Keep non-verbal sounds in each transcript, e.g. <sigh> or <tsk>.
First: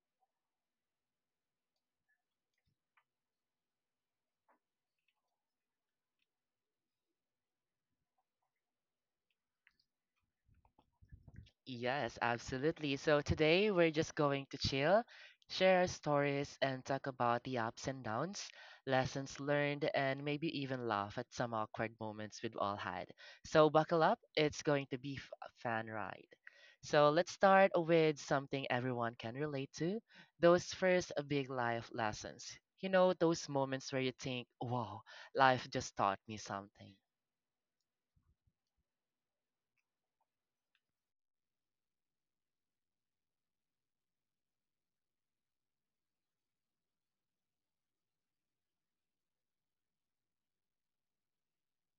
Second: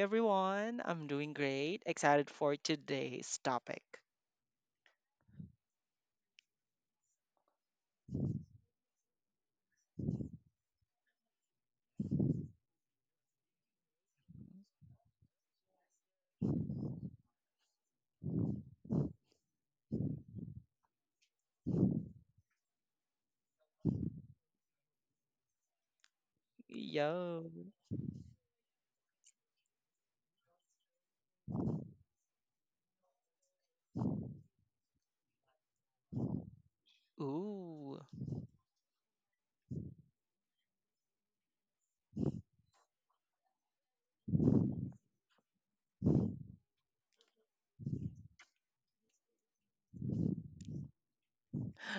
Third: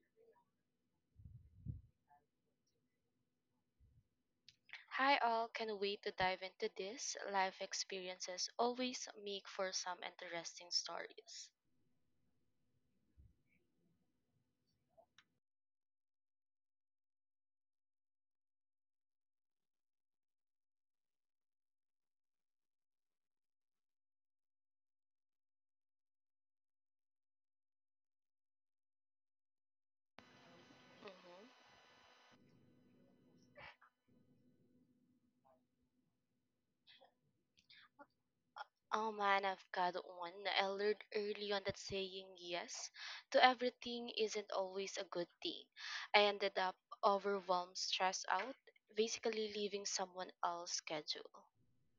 everyone, I'm doing great. Excited for today's topic. Hi all, can't wait to dive into this. Life experiences always make for some interesting stories. Yes, absolutely. So today we're just going to chill, share our stories, and talk about the ups and downs, lessons learned, and maybe even laugh at some awkward moments we've all had. So buckle up, it's going to be a fun ride. So let's Yo. start with something everyone can relate to, those first Mhm. big life lessons. You know, those moments where you think, wow, life just taught me something. Ooh. Oh man, I've got one. I learned early on that saying yes to everything isn't always a good thing. I ended up overwhelmed, stressed out, basically leaving someone else's schedule.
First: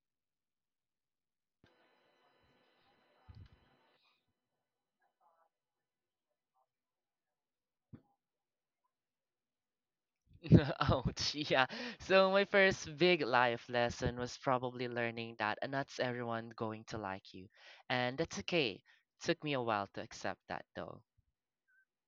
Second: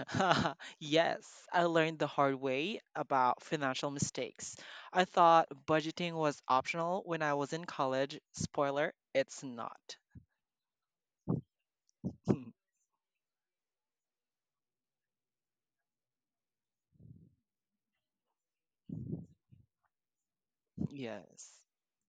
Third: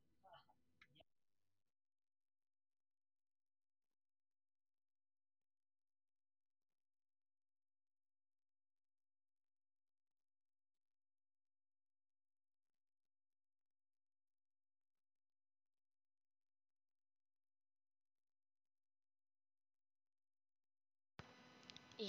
<laughs> Yes, I learned the hard way about financial mistakes. I thought budgeting was optional when I was in college. Spoiler, it's not. <laughs> Ouch. Yeah. So my <laughs> first big life lesson was probably learning that and that's everyone going to like you. And that's okay. Took me a while to accept that Hmm, though. yes.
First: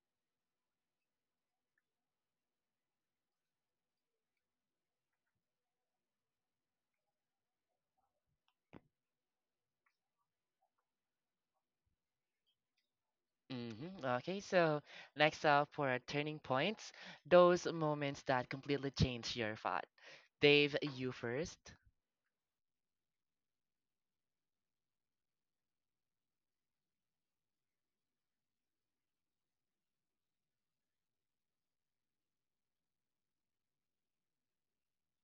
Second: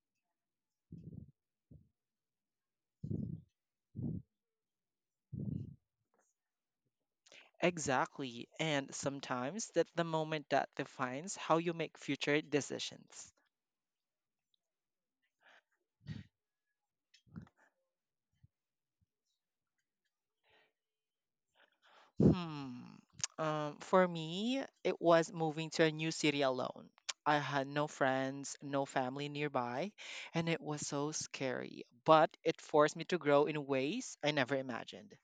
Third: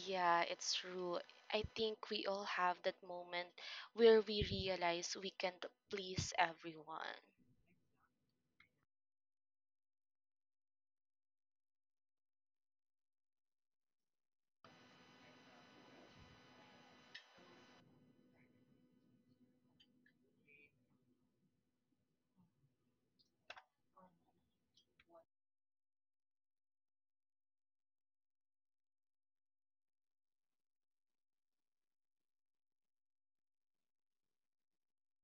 Yeah, it's true. I think we all have that moment where we realize we can't please everyone. Exactly. And sometimes that's the moment that defines how you make future decisions. Okay, so next up for turning points, those moments that completely change your thought. Dave, you first. Hmm. For me, it was moving to a new city alone. <tsk> I had no friends, no family nearby, and it was so scary. But it forced me to grow in ways I never imagined.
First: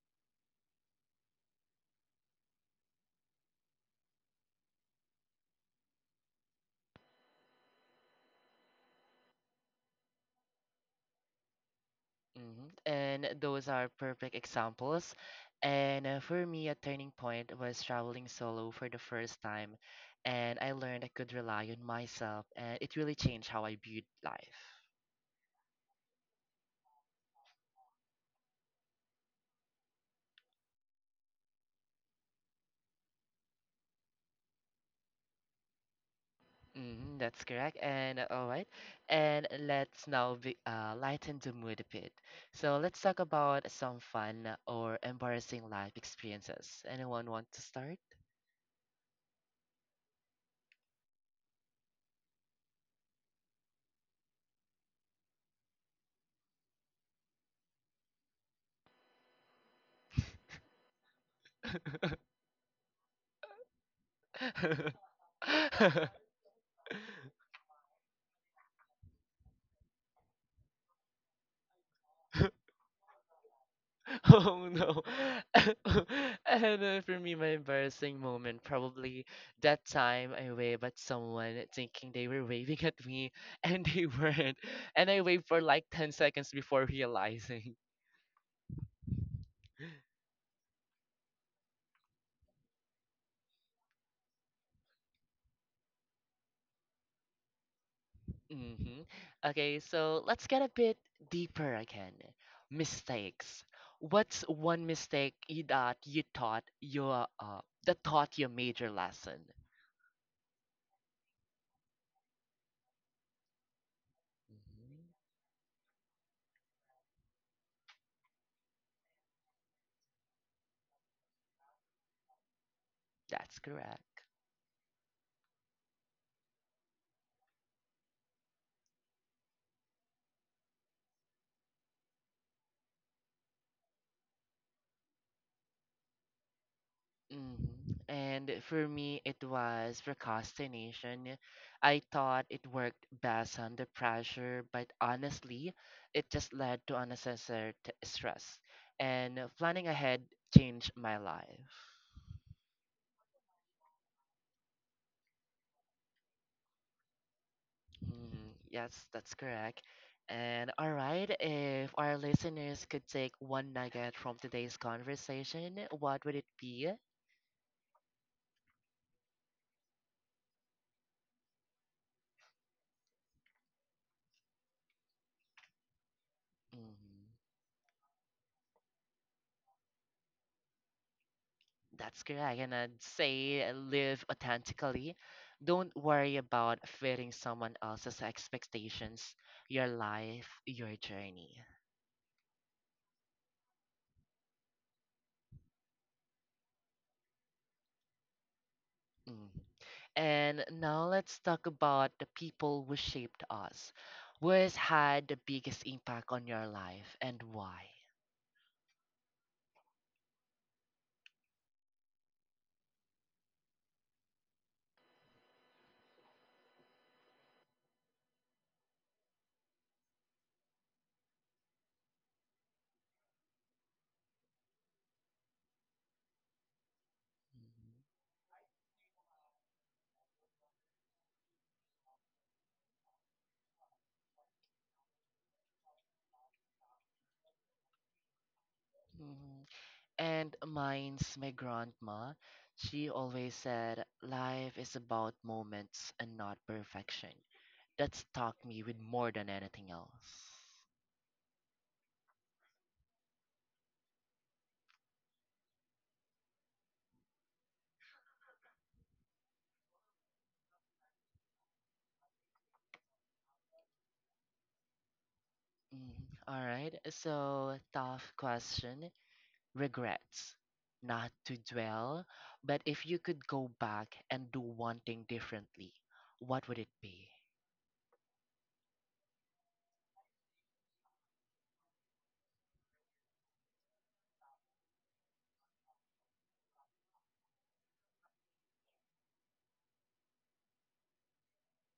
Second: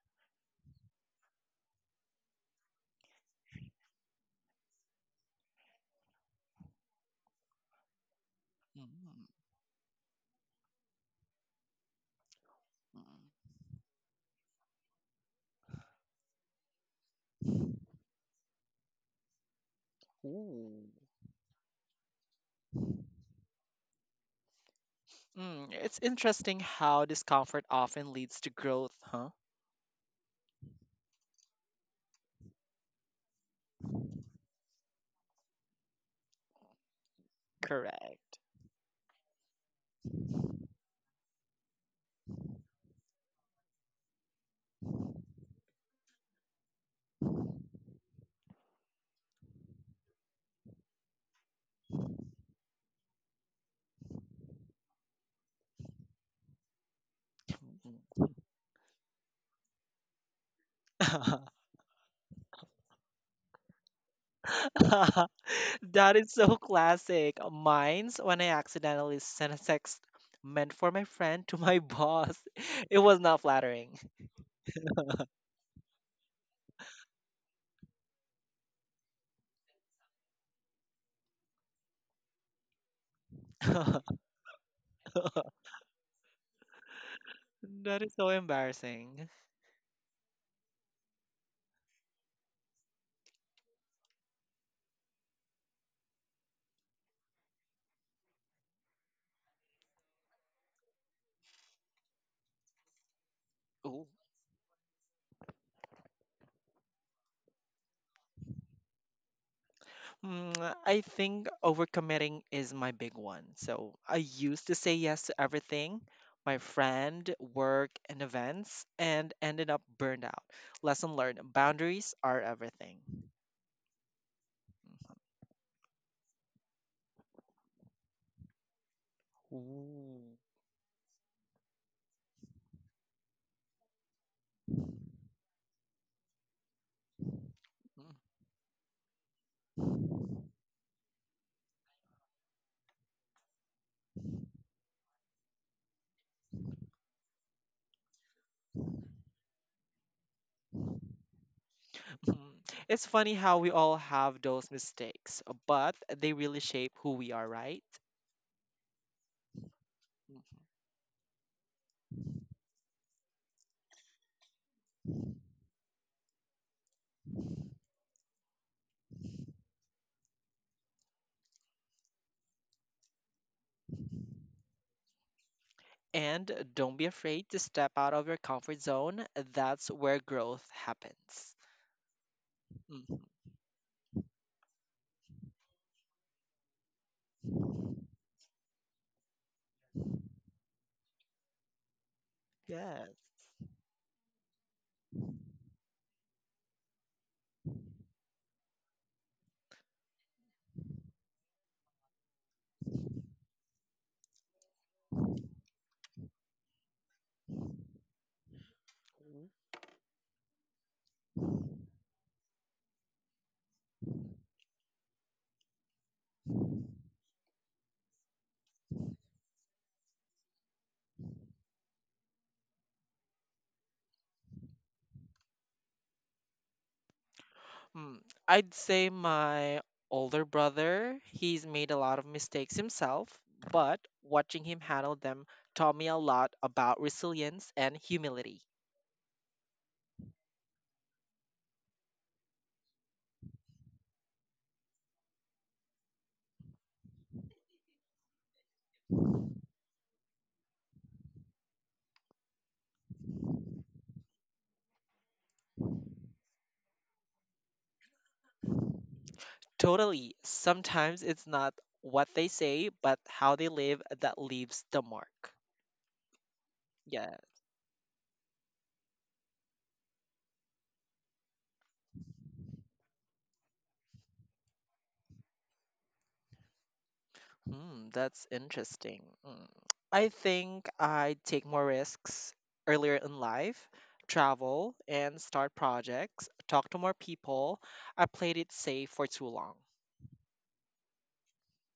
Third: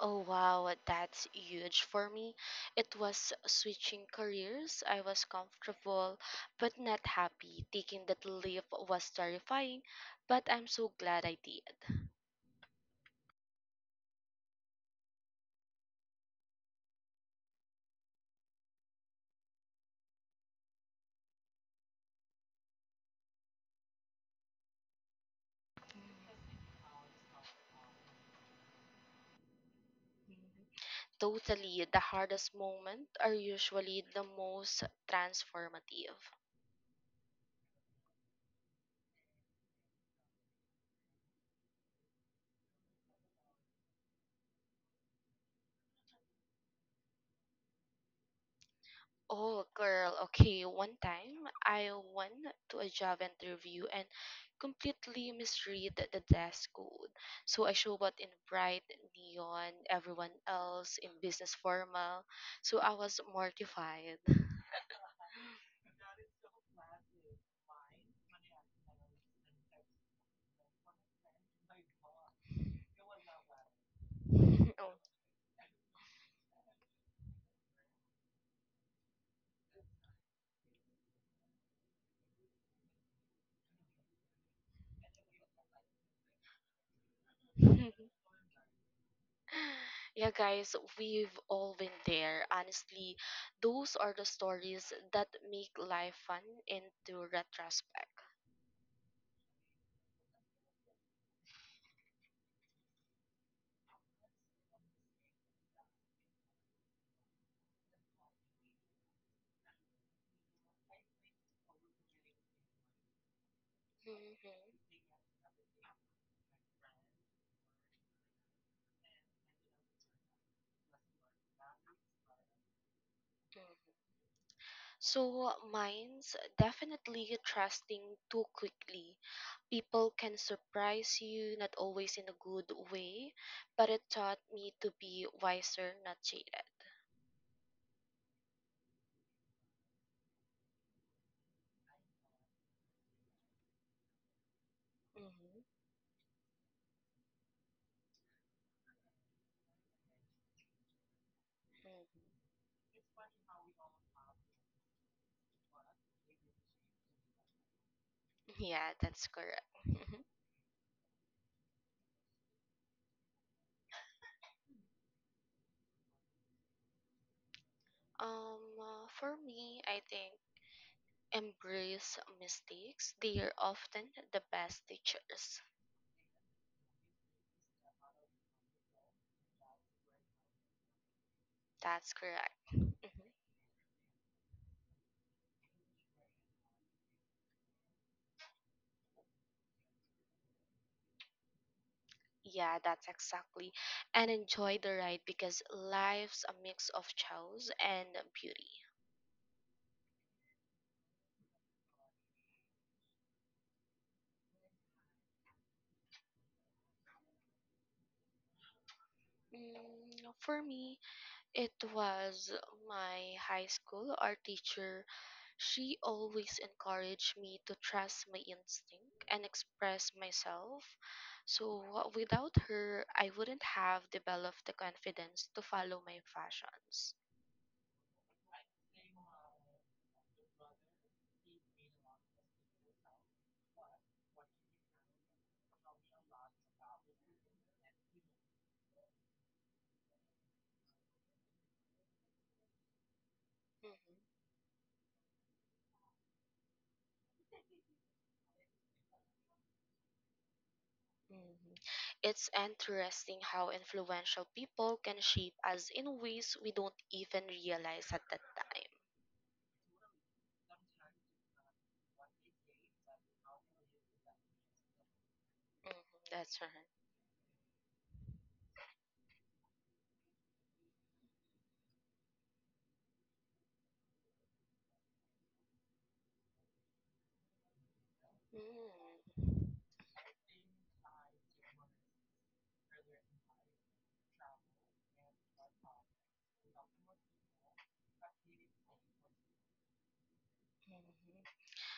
Oh wow, that's huge for me. It was switching careers. I was comfortable but not happy. Taking that leap was Mm, terrifying, but I'm so glad I did. Mhm. And mm. those are perfect examples. And for me, a turning point was traveling solo for the first time. And I Ooh. learned I could rely on myself, and it really changed how I viewed life. Mm, it's interesting how discomfort often leads to growth, huh? Totally, the hardest moments are usually the most transformative. That's correct. And Correct. all right. And let's now be, lighten the mood a bit. So let's talk about some fun or embarrassing life experiences. Anyone want to start? Oh, girl, okay. One time I went to a job interview and completely misread the desk code. So I showed up in bright neon, everyone else in Mm. business formal. So I was mortified. <laughs> <laughs> That is so classic. Mine's when I accidentally sent a text meant for my friend to my boss. <laughs> <laughs> It was not flattering. <laughs> Oh Oh. no. <laughs> And for me, my embarrassing moment, probably that time I waved at someone thinking they were waving at me <laughs> and they <laughs> weren't. And I waved That for like 10 seconds before realizing. <laughs> is so embarrassing. Yeah, guys, we've all been there. Honestly, those are the stories that make life fun into retrospect. <laughs> hmm Okay, so let's get a bit deeper again. Mistakes. Ooh. What's one mistake you that you thought you that taught you a major lesson? Mm, I think overcommitting is my big one. So I used to say hmm yes to everything, my friend, work, and events, and ended up burned out. Lesson learned, boundaries are everything. That's <laughs> correct. So, mine's definitely trusting too quickly. People can Mhm. surprise you, not always in a good way, but it taught me to be wiser, not jaded. Mhm. Ooh. And for me, it was procrastination. I thought it worked best under pressure, but honestly, Hmm. it just led to unnecessary stress. And planning ahead changed my life. <laughs> Mhm. It's funny how we all have those mistakes, but they really shape who we are, right? Mhm. Yeah, Yes, that's that's correct. correct. <laughs> Mhm. And all right, if our listeners could take one nugget from today's conversation, what would it be? For me, I think embrace mistakes. They are often the best teachers. And don't be Mhm. afraid to step out of your comfort zone. That's where growth happens. That's That's correct. correct. And I'd Mm-hmm. Mhm. say live authentically. Don't worry about fitting someone else's expectations, your life, your journey. Yeah, that's Yes. exactly. And enjoy the ride because life's a mix of chows and beauty. Mm. And now let's talk about the people who shaped us. Who has had the biggest impact on your life and why? Mm, for me, it was my high school art teacher. She always encouraged me to trust my instinct and express myself. So, without her, I wouldn't have developed the confidence to follow my passions. Mm, I'd say my older brother, he's made a lot of mistakes himself, but watching him handle them taught me a lot about resilience and humility. Mhm. And mine's my grandma. She always Mm-hmm. said, Life is about moments and not perfection. That stuck me with more than anything else. Mm. It's interesting how influential people can shape us in ways we don't even realize at that time. Totally. Sometimes it's not what they say, but how they live that leaves the mark. Mhm, Mm, that's all right. right, Yeah. so tough question. Regrets. Not to dwell, but if you could go back and do one thing differently, what would it be? Hmm, that's interesting. Mm, Mm. I think I take more risks earlier in life, travel and start projects, talk to more people. I played it safe for too long. mhm.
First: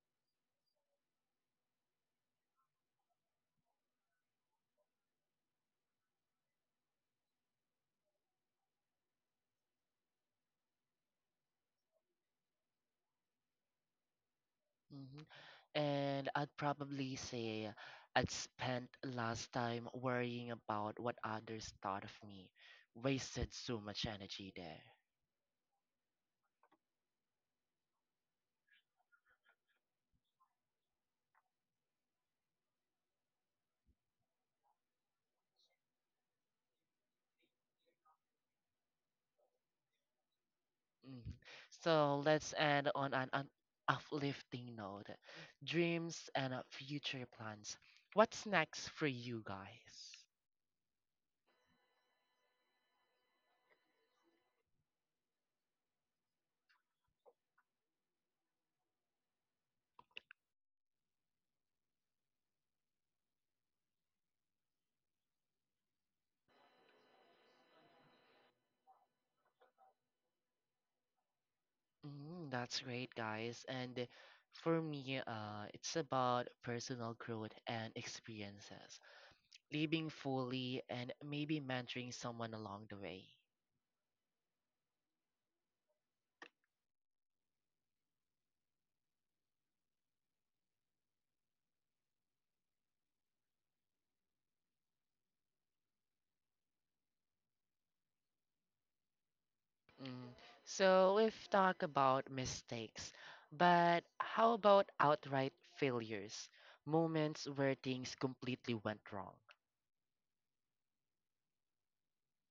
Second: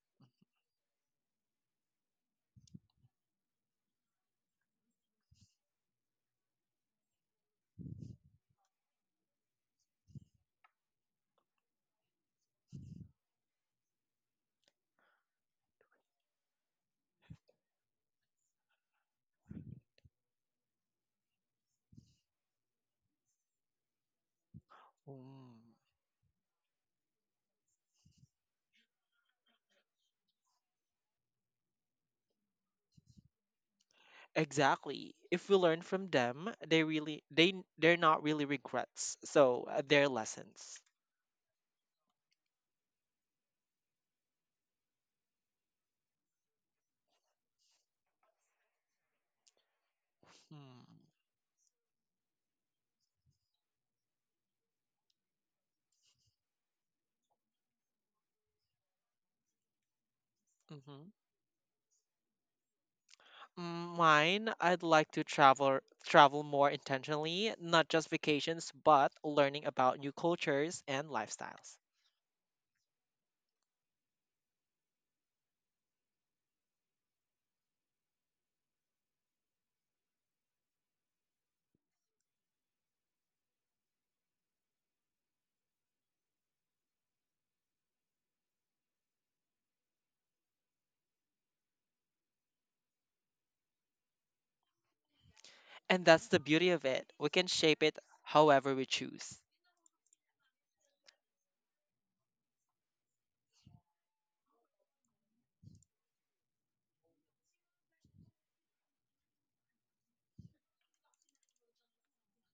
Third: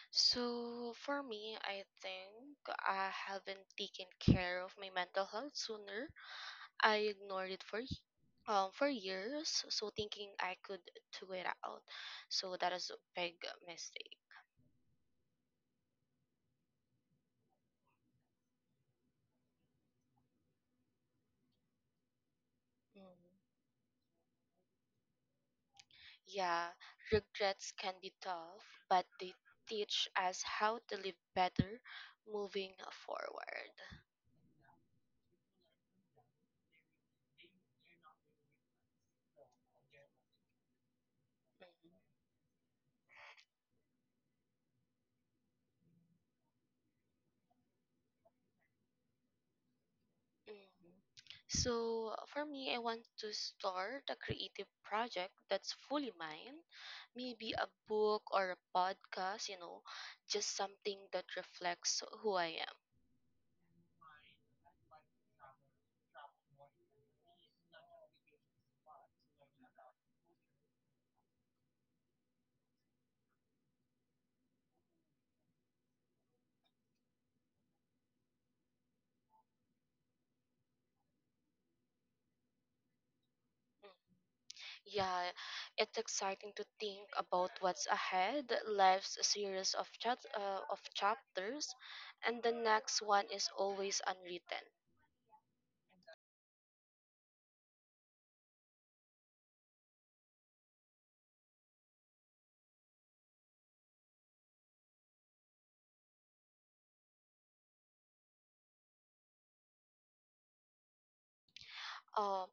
So, for me, I think I haven't taken care of my mental health sooner. I ignored it for for years, so thinking I could do it out. So that is a big mistake. hmm And I'd probably say I'd spent last time worrying about what others thought of me. Wasted Mm-hmm. so much energy there. Mm. Yeah, regrets can be tough, but they teach us how to live better moving forward. Exactly. If we learn from them, they're not really regrets. So they're lessons. Mm. Mhm. So let's end on an uplifting note. Dreams and future plans. What's next for you guys? Hmm. Mhm. So, for me, I want to start a creative project that's fully mine. Maybe a book or a podcast, you know just something Mm-hmm. that reflects who I am. Mm, mine, I'd like to travel more intentionally, not just vacations, but learning about new cultures and lifestyles. Mm, that's great, guys. And for me, it's about personal growth and experiences, living fully, and maybe mentoring someone along the way. Mm. Yeah, it's exciting to think about what's ahead. Life's a series of chapters, and the next one is always unwritten. And that's the beauty of it. We can shape it however we choose. Mm. So we've talked about mistakes, but how about outright failures? Moments where things completely went wrong. Um,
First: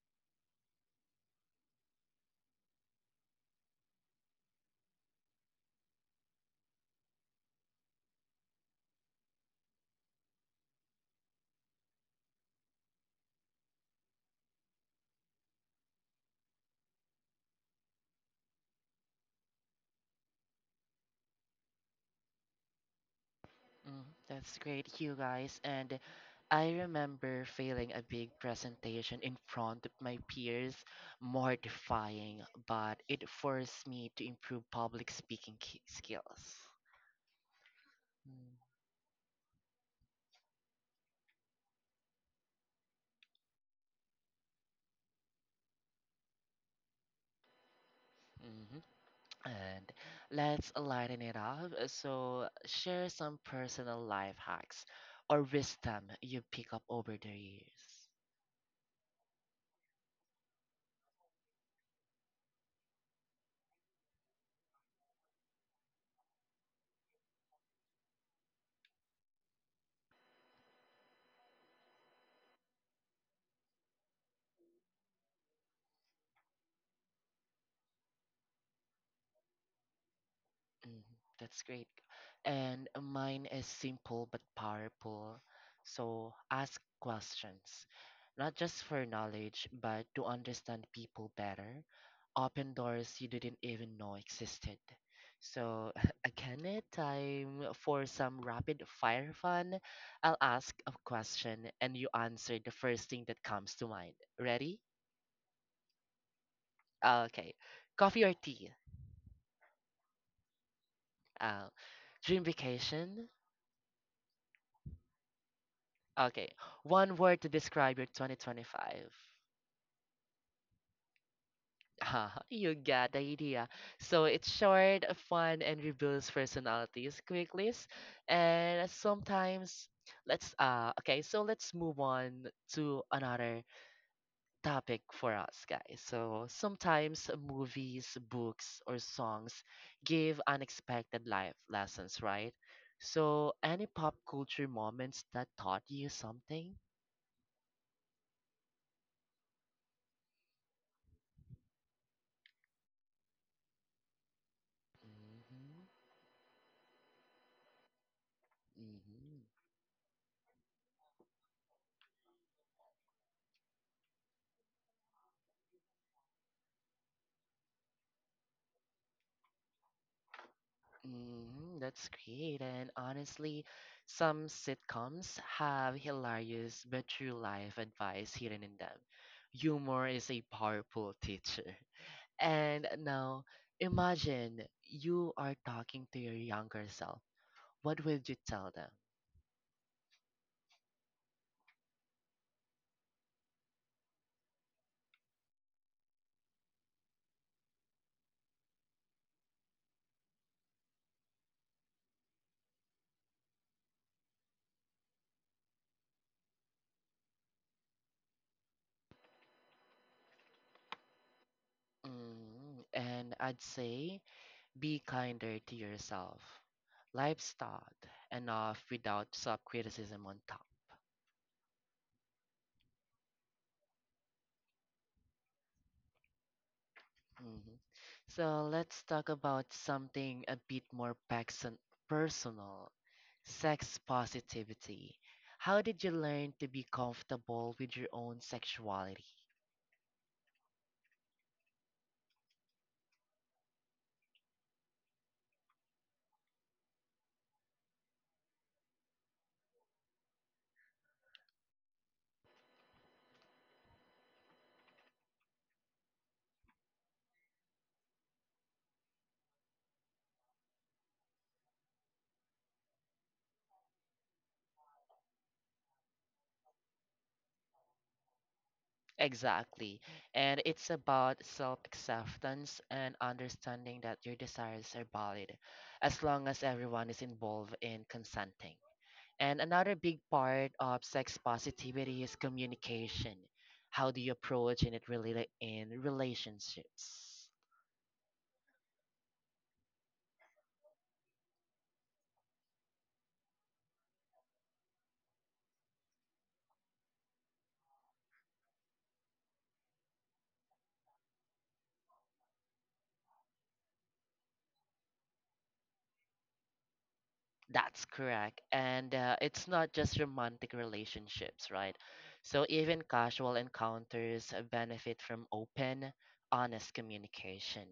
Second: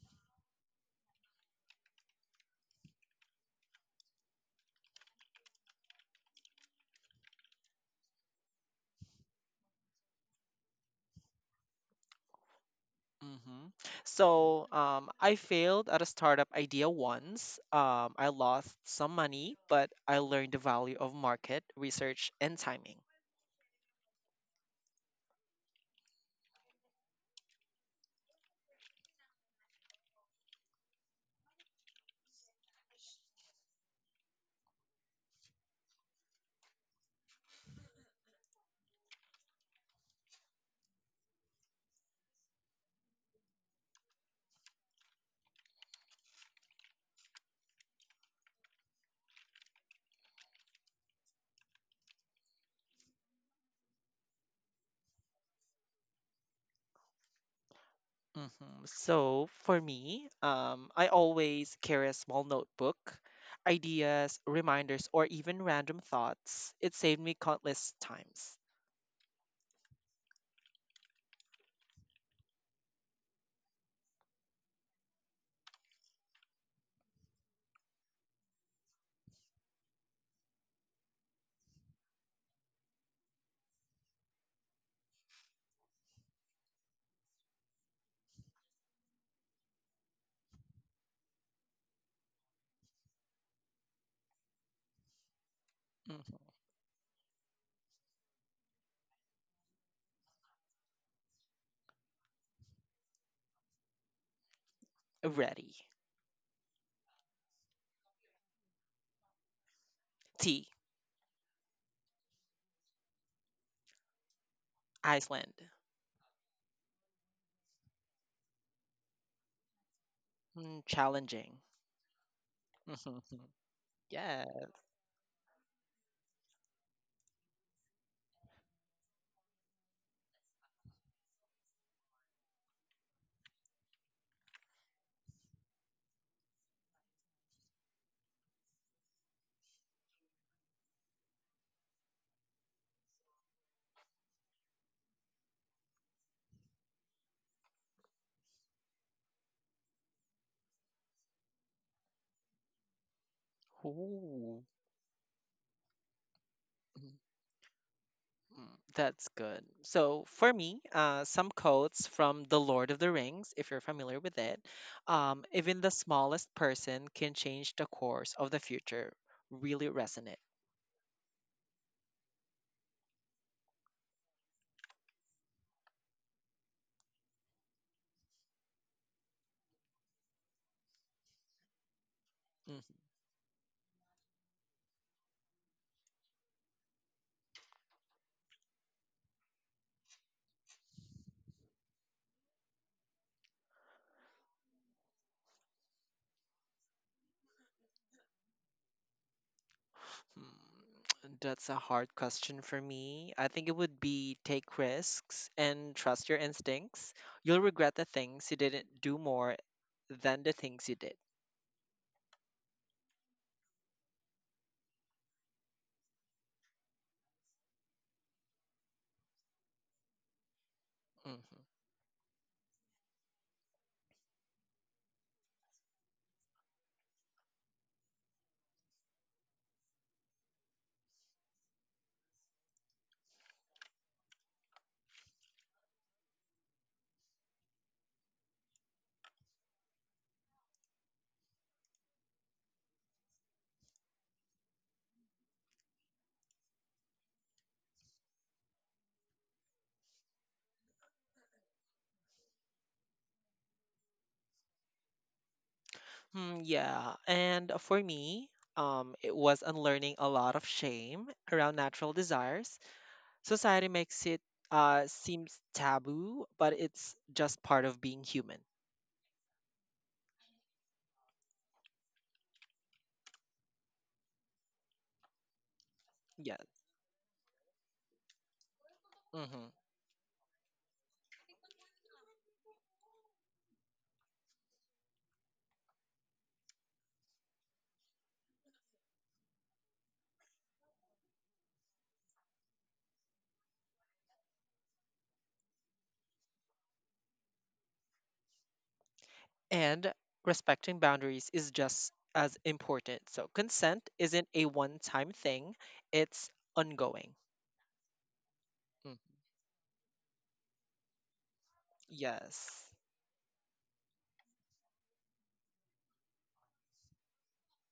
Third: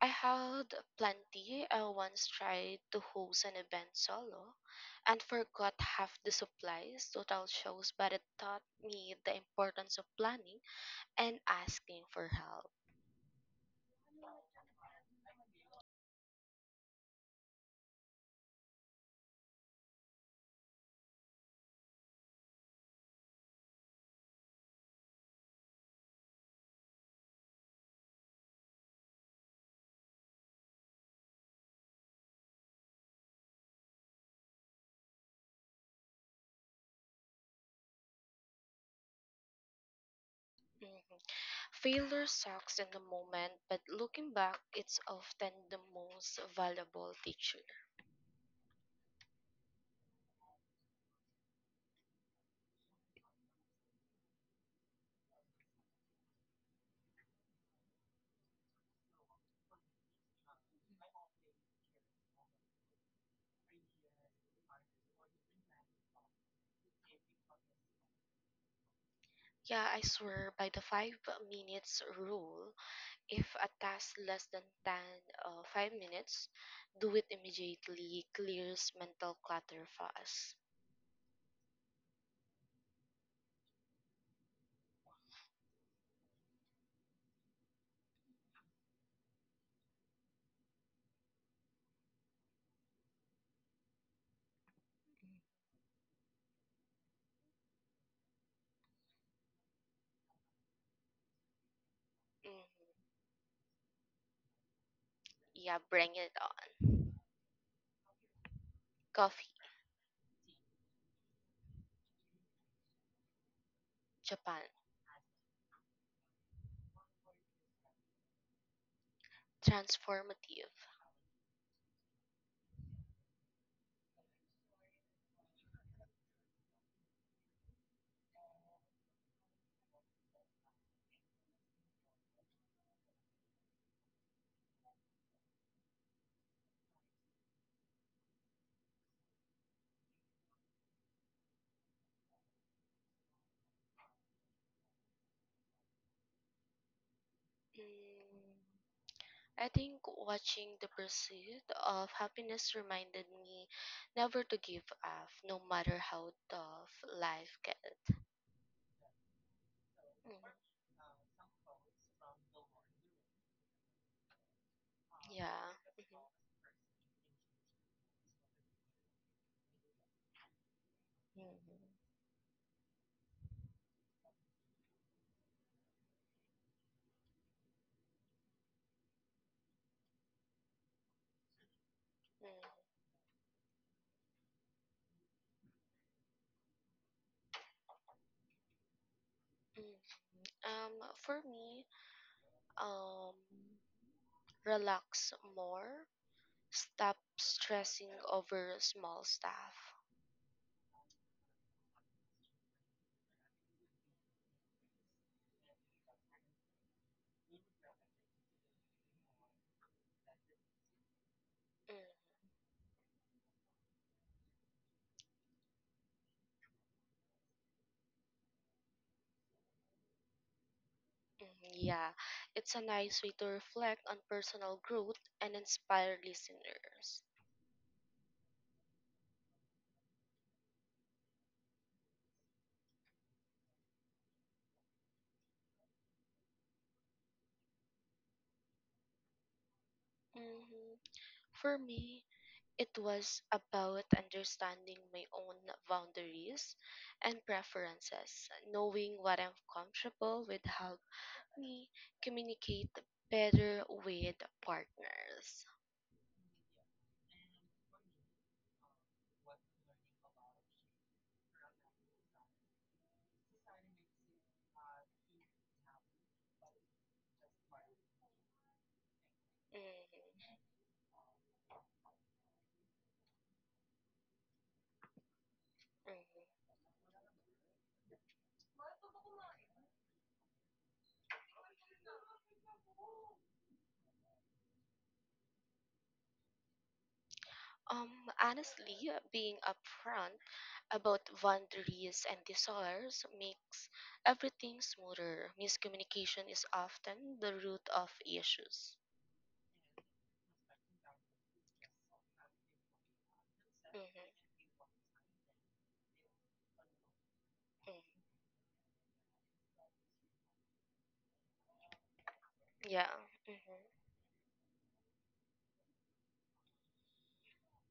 I had plenty. I once tried to host an event solo, and forgot half the supplies. Total shows, but it taught me the importance of planning and asking for help. Hmm So, I failed at a startup idea once. I lost some money, but I learned the value of market research and timing. Mm, that's great, you guys. And I remember failing a big presentation in front of my peers, mortifying, but it forced me to improve public speaking skills. Mm-hmm. Mm-hmm. Failure sucks in the moment, but looking back, it's often the most valuable teacher. And let's lighten it up. So, share some personal life hacks or wisdom you pick up over the years. Mhm. So for me, I always carry a small notebook, ideas, reminders, or even random thoughts. It saved me countless times. Yeah, I swear by the 5 minutes rule, if a task less than 10, 5 minutes, do it immediately clears mental clutter fast. Mm, that's great. And mine is simple but powerful. So ask questions, not just for knowledge, but to understand people better, open doors you didn't even know existed. So, <laughs> Mhm. again, time for some rapid fire fun. I'll ask a question and you answer Mhm. the first thing that comes to mind. Ready? Ready. Yeah, bring it on. Okay. Coffee or tea? Coffee. T. Uh, dream vacation, Japan. Iceland. okay, one word to describe your 2025. Transformative. Mm, challenging. <laughs> You got the Mhm. idea. So it's Yeah. short, fun, and reveals personalities quickly. And sometimes, let's okay. So let's move on to another topic for us, guys. So sometimes movies, books, or songs give unexpected life lessons, right? So any pop culture moments that taught you something? Mm. I think watching the Pursuit of Happiness reminded me never to Ooh. give up, no matter how tough Mhm. life gets. hmm That's hmm good. So for me, Mm, some quotes from The Lord of the Rings, if you're familiar with it. Yeah. Even the smallest person can change the course of the future. Really resonate. Mhm. Mm, that's great. And honestly, some sitcoms have hilarious but true life advice hidden in them. Humor is a powerful teacher. Mhm, Mhm. And mm, now, imagine you are talking to your younger self. What would you tell them? mm. For me, um, relax more, stop stressing over small stuff. That's a hard question for me. I think it would be take risks and trust your instincts. You'll regret the things you didn't do more than the things you did. Mm. Mm, and I'd say be kinder to yourself. Life's taught enough without self criticism on top. Hmm, Mhm, yeah, it's a nice way to reflect on personal growth and inspire listeners. Mhm. So let's talk about something a bit more personal, sex positivity. How did you learn to be comfortable with your own sexuality? Hmm. For me, it was about understanding my own boundaries and preferences. Knowing what I'm comfortable with helped me communicate better with partners. Hmm, yeah, and for me, it was unlearning a lot of shame around natural desires. Society makes it seems taboo, but it's just part of being human. Exactly. Mhm, And it's about self acceptance and understanding that your desires are valid as long Yeah. as mhm. everyone is involved in consenting. And hmm another big part of sex positivity is communication. How do you approach in it really in relationships? Honestly, being upfront about boundaries and desires makes everything smoother. Miscommunication is often the root of issues. and respecting boundaries is just as important. So Mhm, consent isn't a one-time thing, it's ongoing. That's mhm. correct. And Mhm. It's not just romantic relationships, right? So Yes. even Yeah. casual Mhm. encounters benefit from open, honest communication.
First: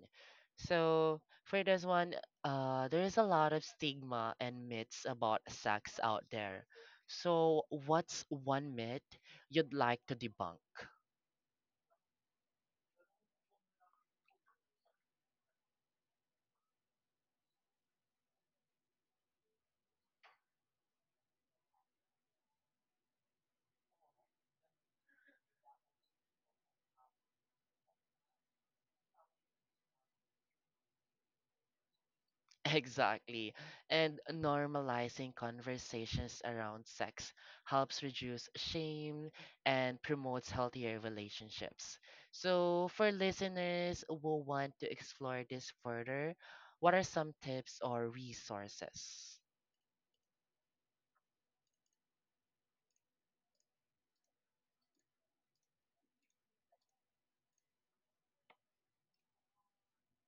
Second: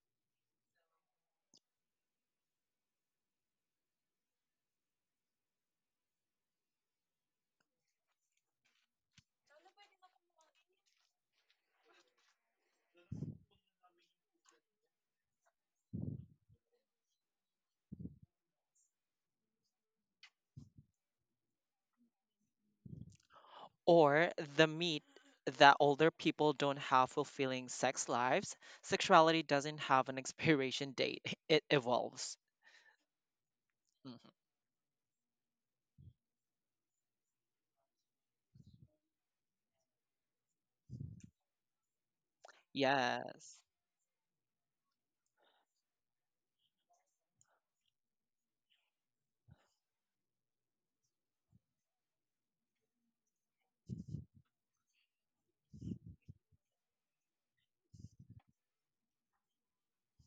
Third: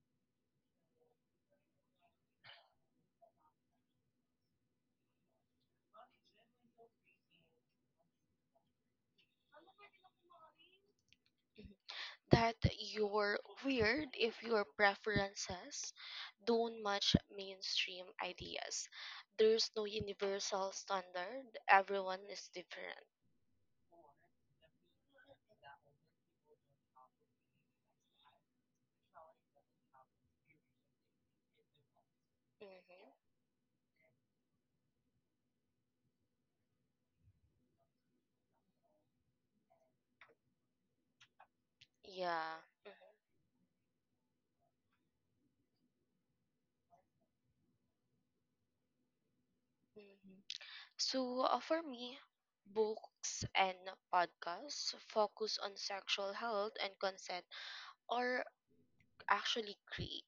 So for this one, there is a lot of stigma and myths about sex out there. So what's one myth you'd like to debunk? That you're weird if your preferences don't match mainstream ideas. There's no universal standard, everyone is different. Or the myth that older people don't have fulfilling sex lives, sexuality doesn't have an expiration date. <laughs> It evolves. Hmm. Exactly. And Mhm. normalizing conversations around sex helps reduce shame and promotes healthier relationships. Yeah. So, for Yes. listeners who want to explore this further, what are some tips or resources? Mm-hmm. So, for me, books and podcasts focus on sexual health and consent are actually great.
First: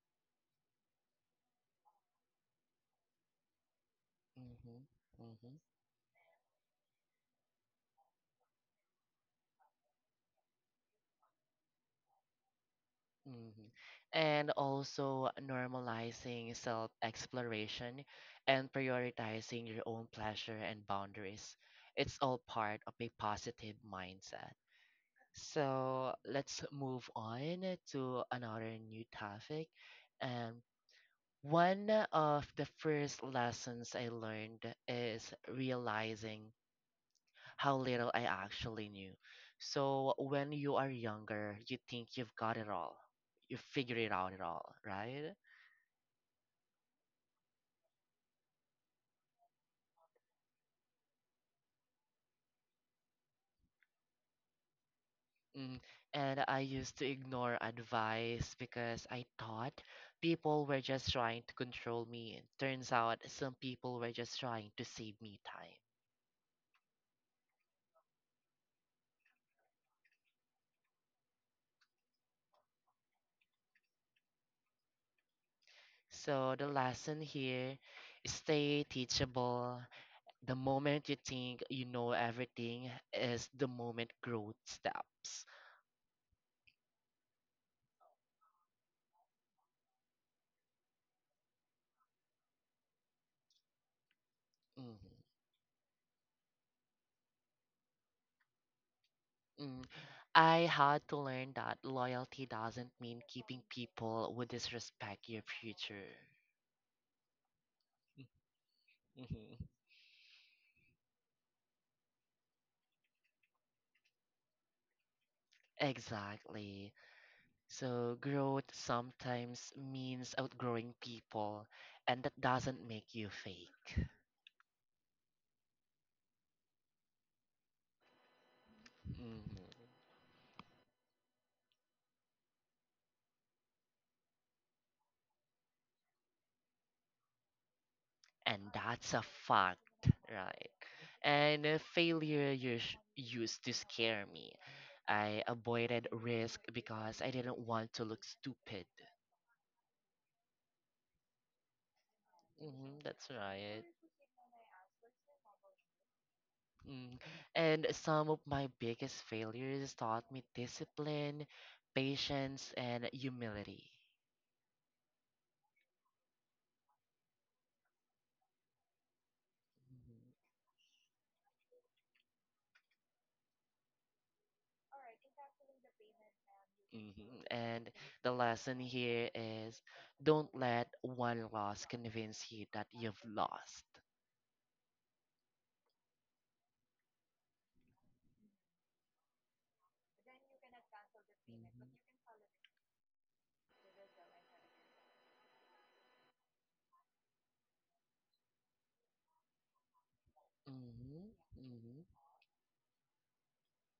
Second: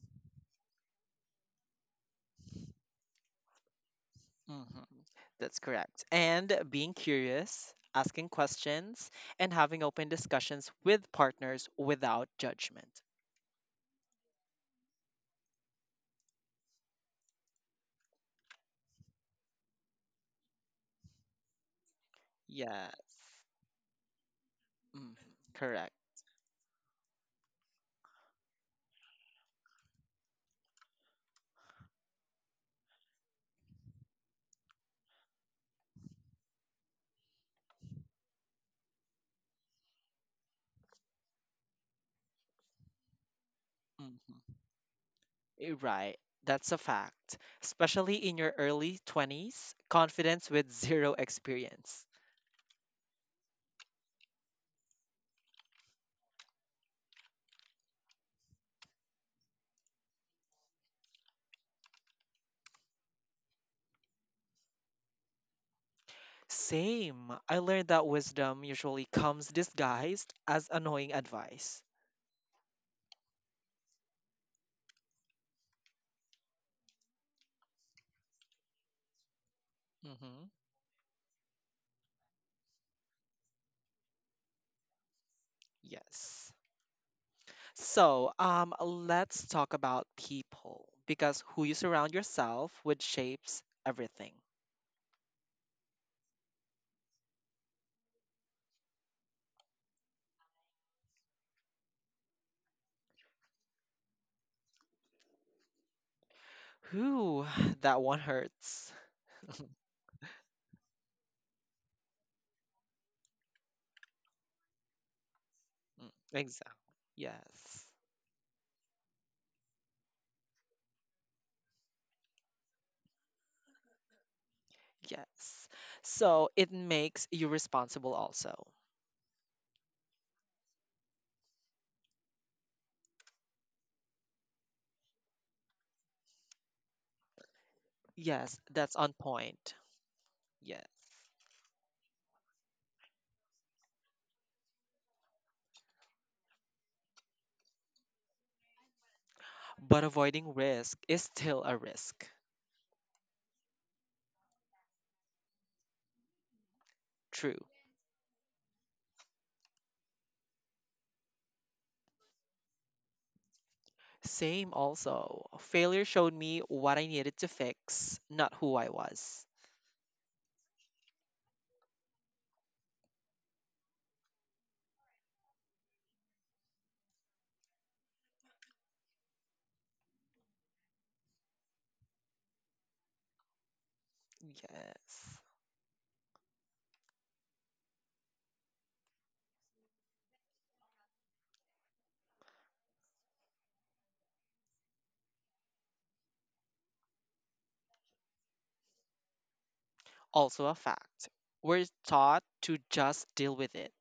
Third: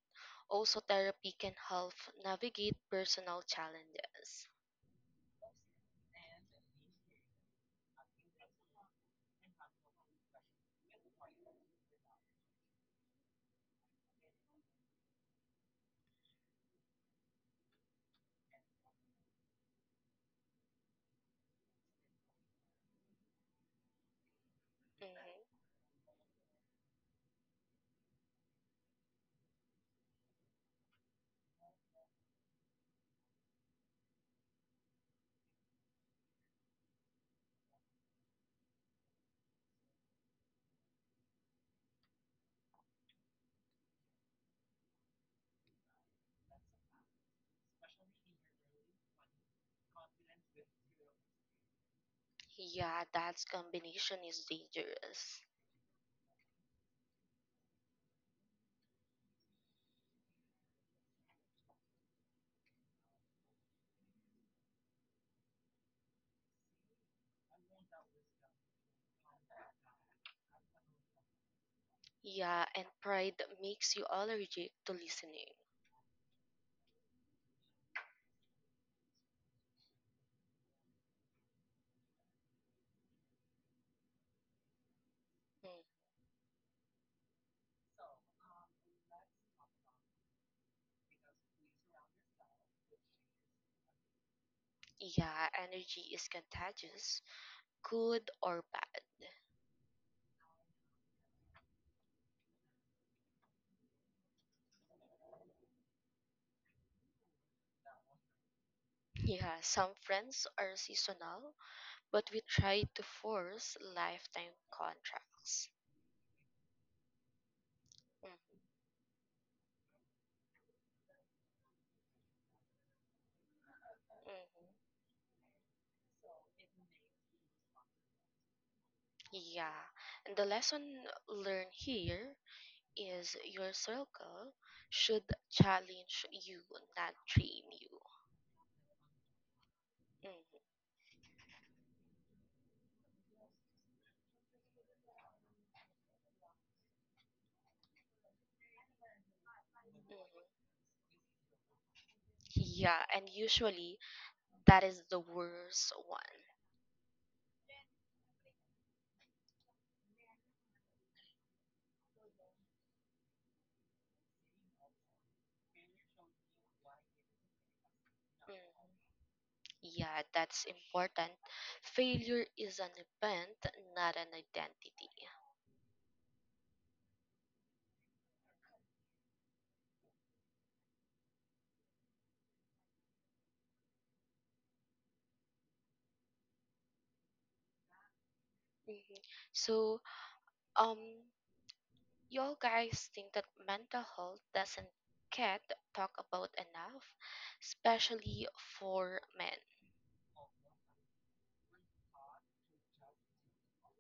Also, therapy can help navigate personal challenges. hmm hmm hmm That's correct. And being curious, asking questions, and having open discussions with partners without judgment. hmm And also normalizing self exploration and prioritizing your own pleasure and boundaries. It's all part Yes. of a positive mindset. Mm, Mhm. correct. So let's move on to another new topic. And one of the first lessons I learned is realizing how little I actually knew. So when you are younger, you think you've got it all, you figure it out at Mhm. all, right? Eh, right. That's a fact. Especially in your early 20s, confidence with <laughs> zero experience. Yeah, that combination is dangerous. Mm. And I used to ignore advice because I thought people were just trying to control me. Turns out some people were just trying to save me time. Same. I learned that wisdom usually comes disguised as annoying advice. Yeah, and pride makes you allergic to listening. So the lesson here is stay teachable. Mm-hmm. The moment you think you know everything is the moment growth stops. Mm, Yes. So, let's talk about people because who you surround yourself with shapes everything. Mhm. yeah, energy is contagious, good or bad. Mm. I had to learn that loyalty doesn't mean keeping people who disrespect your future. Whew, <sighs> that one hurts. Mhm. Yeah, some friends are seasonal, but we try to force lifetime contracts. Mm, exactly. Exactly. Yes. So growth sometimes means outgrowing people, and that doesn't make you fake. Mm-hmm. Yes. So it makes you responsible also. Mhm. Yeah, and the lesson learned here is your circle should challenge you, not train you. Yes, And that's on that's a point. fact, Mhm. right? Yes. And failure used to scare me. I avoided risk because I didn't want to look stupid. But avoiding Mhm. risk is still a risk. Yeah, That's and right. usually that is the worst one. Mm. True. And some of my biggest failures taught me discipline, patience and humility. Same also. Failure showed me what I needed to fix, not who I Mhm. was. Yeah, that's important. Failure is an event, not an identity. hmm and the lesson here is, don't let one loss convince you that you've lost. Yes. Mhm. So, um, Mm-hmm. y'all guys think that mental health doesn't get talked about enough, especially for men. Also a hmm fact. We're hmm taught to just deal with it.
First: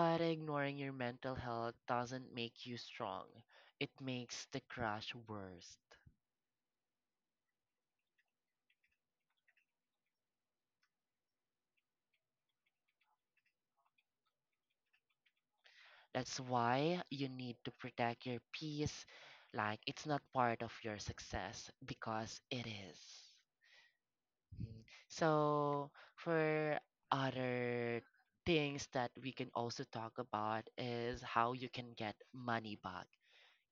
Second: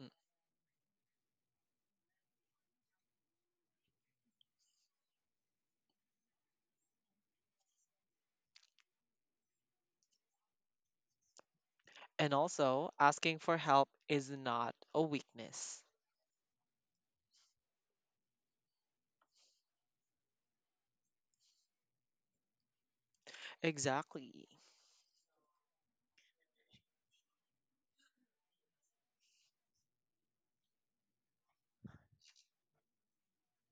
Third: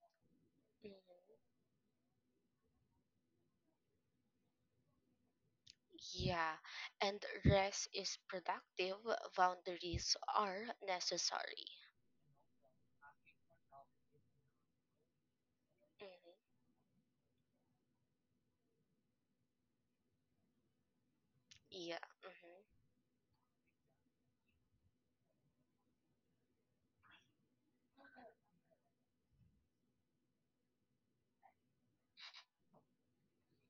Mm. ignoring your Mhm. mental health doesn't make you strong. It makes the crash worse. Yeah, and rest is productive, boundaries are necessary. And also, asking for help is not a weakness. That's Hmm. why you need to protect your peace like it's not part of your success, Yeah, because hmm, it is. Exactly. Mm. So, for other things that we can also talk about is how you can get money back.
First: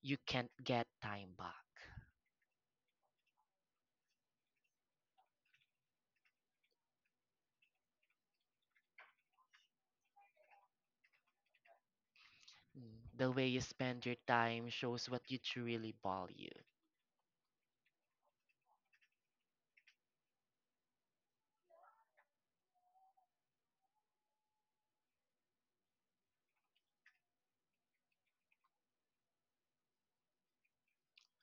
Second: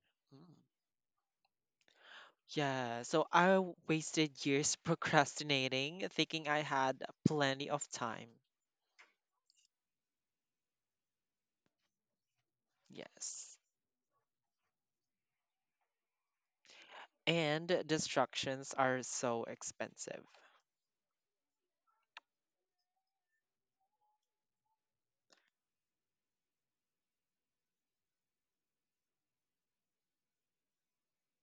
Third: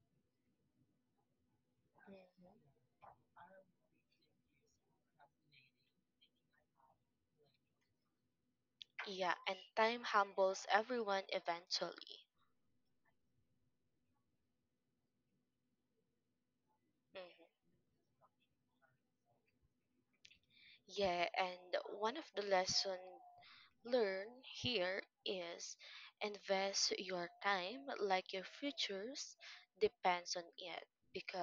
You can't Mm. get time back. Yeah, so I wasted years <laughs> procrastinating, thinking I had plenty of time. yeah, and time humbles everyone eventually. Mm, the way Yes. you spend your time shows what you truly value. Hmm. And distractions are so expensive. Yeah, and one of the lesson learn here is invest your time like your futures depends on it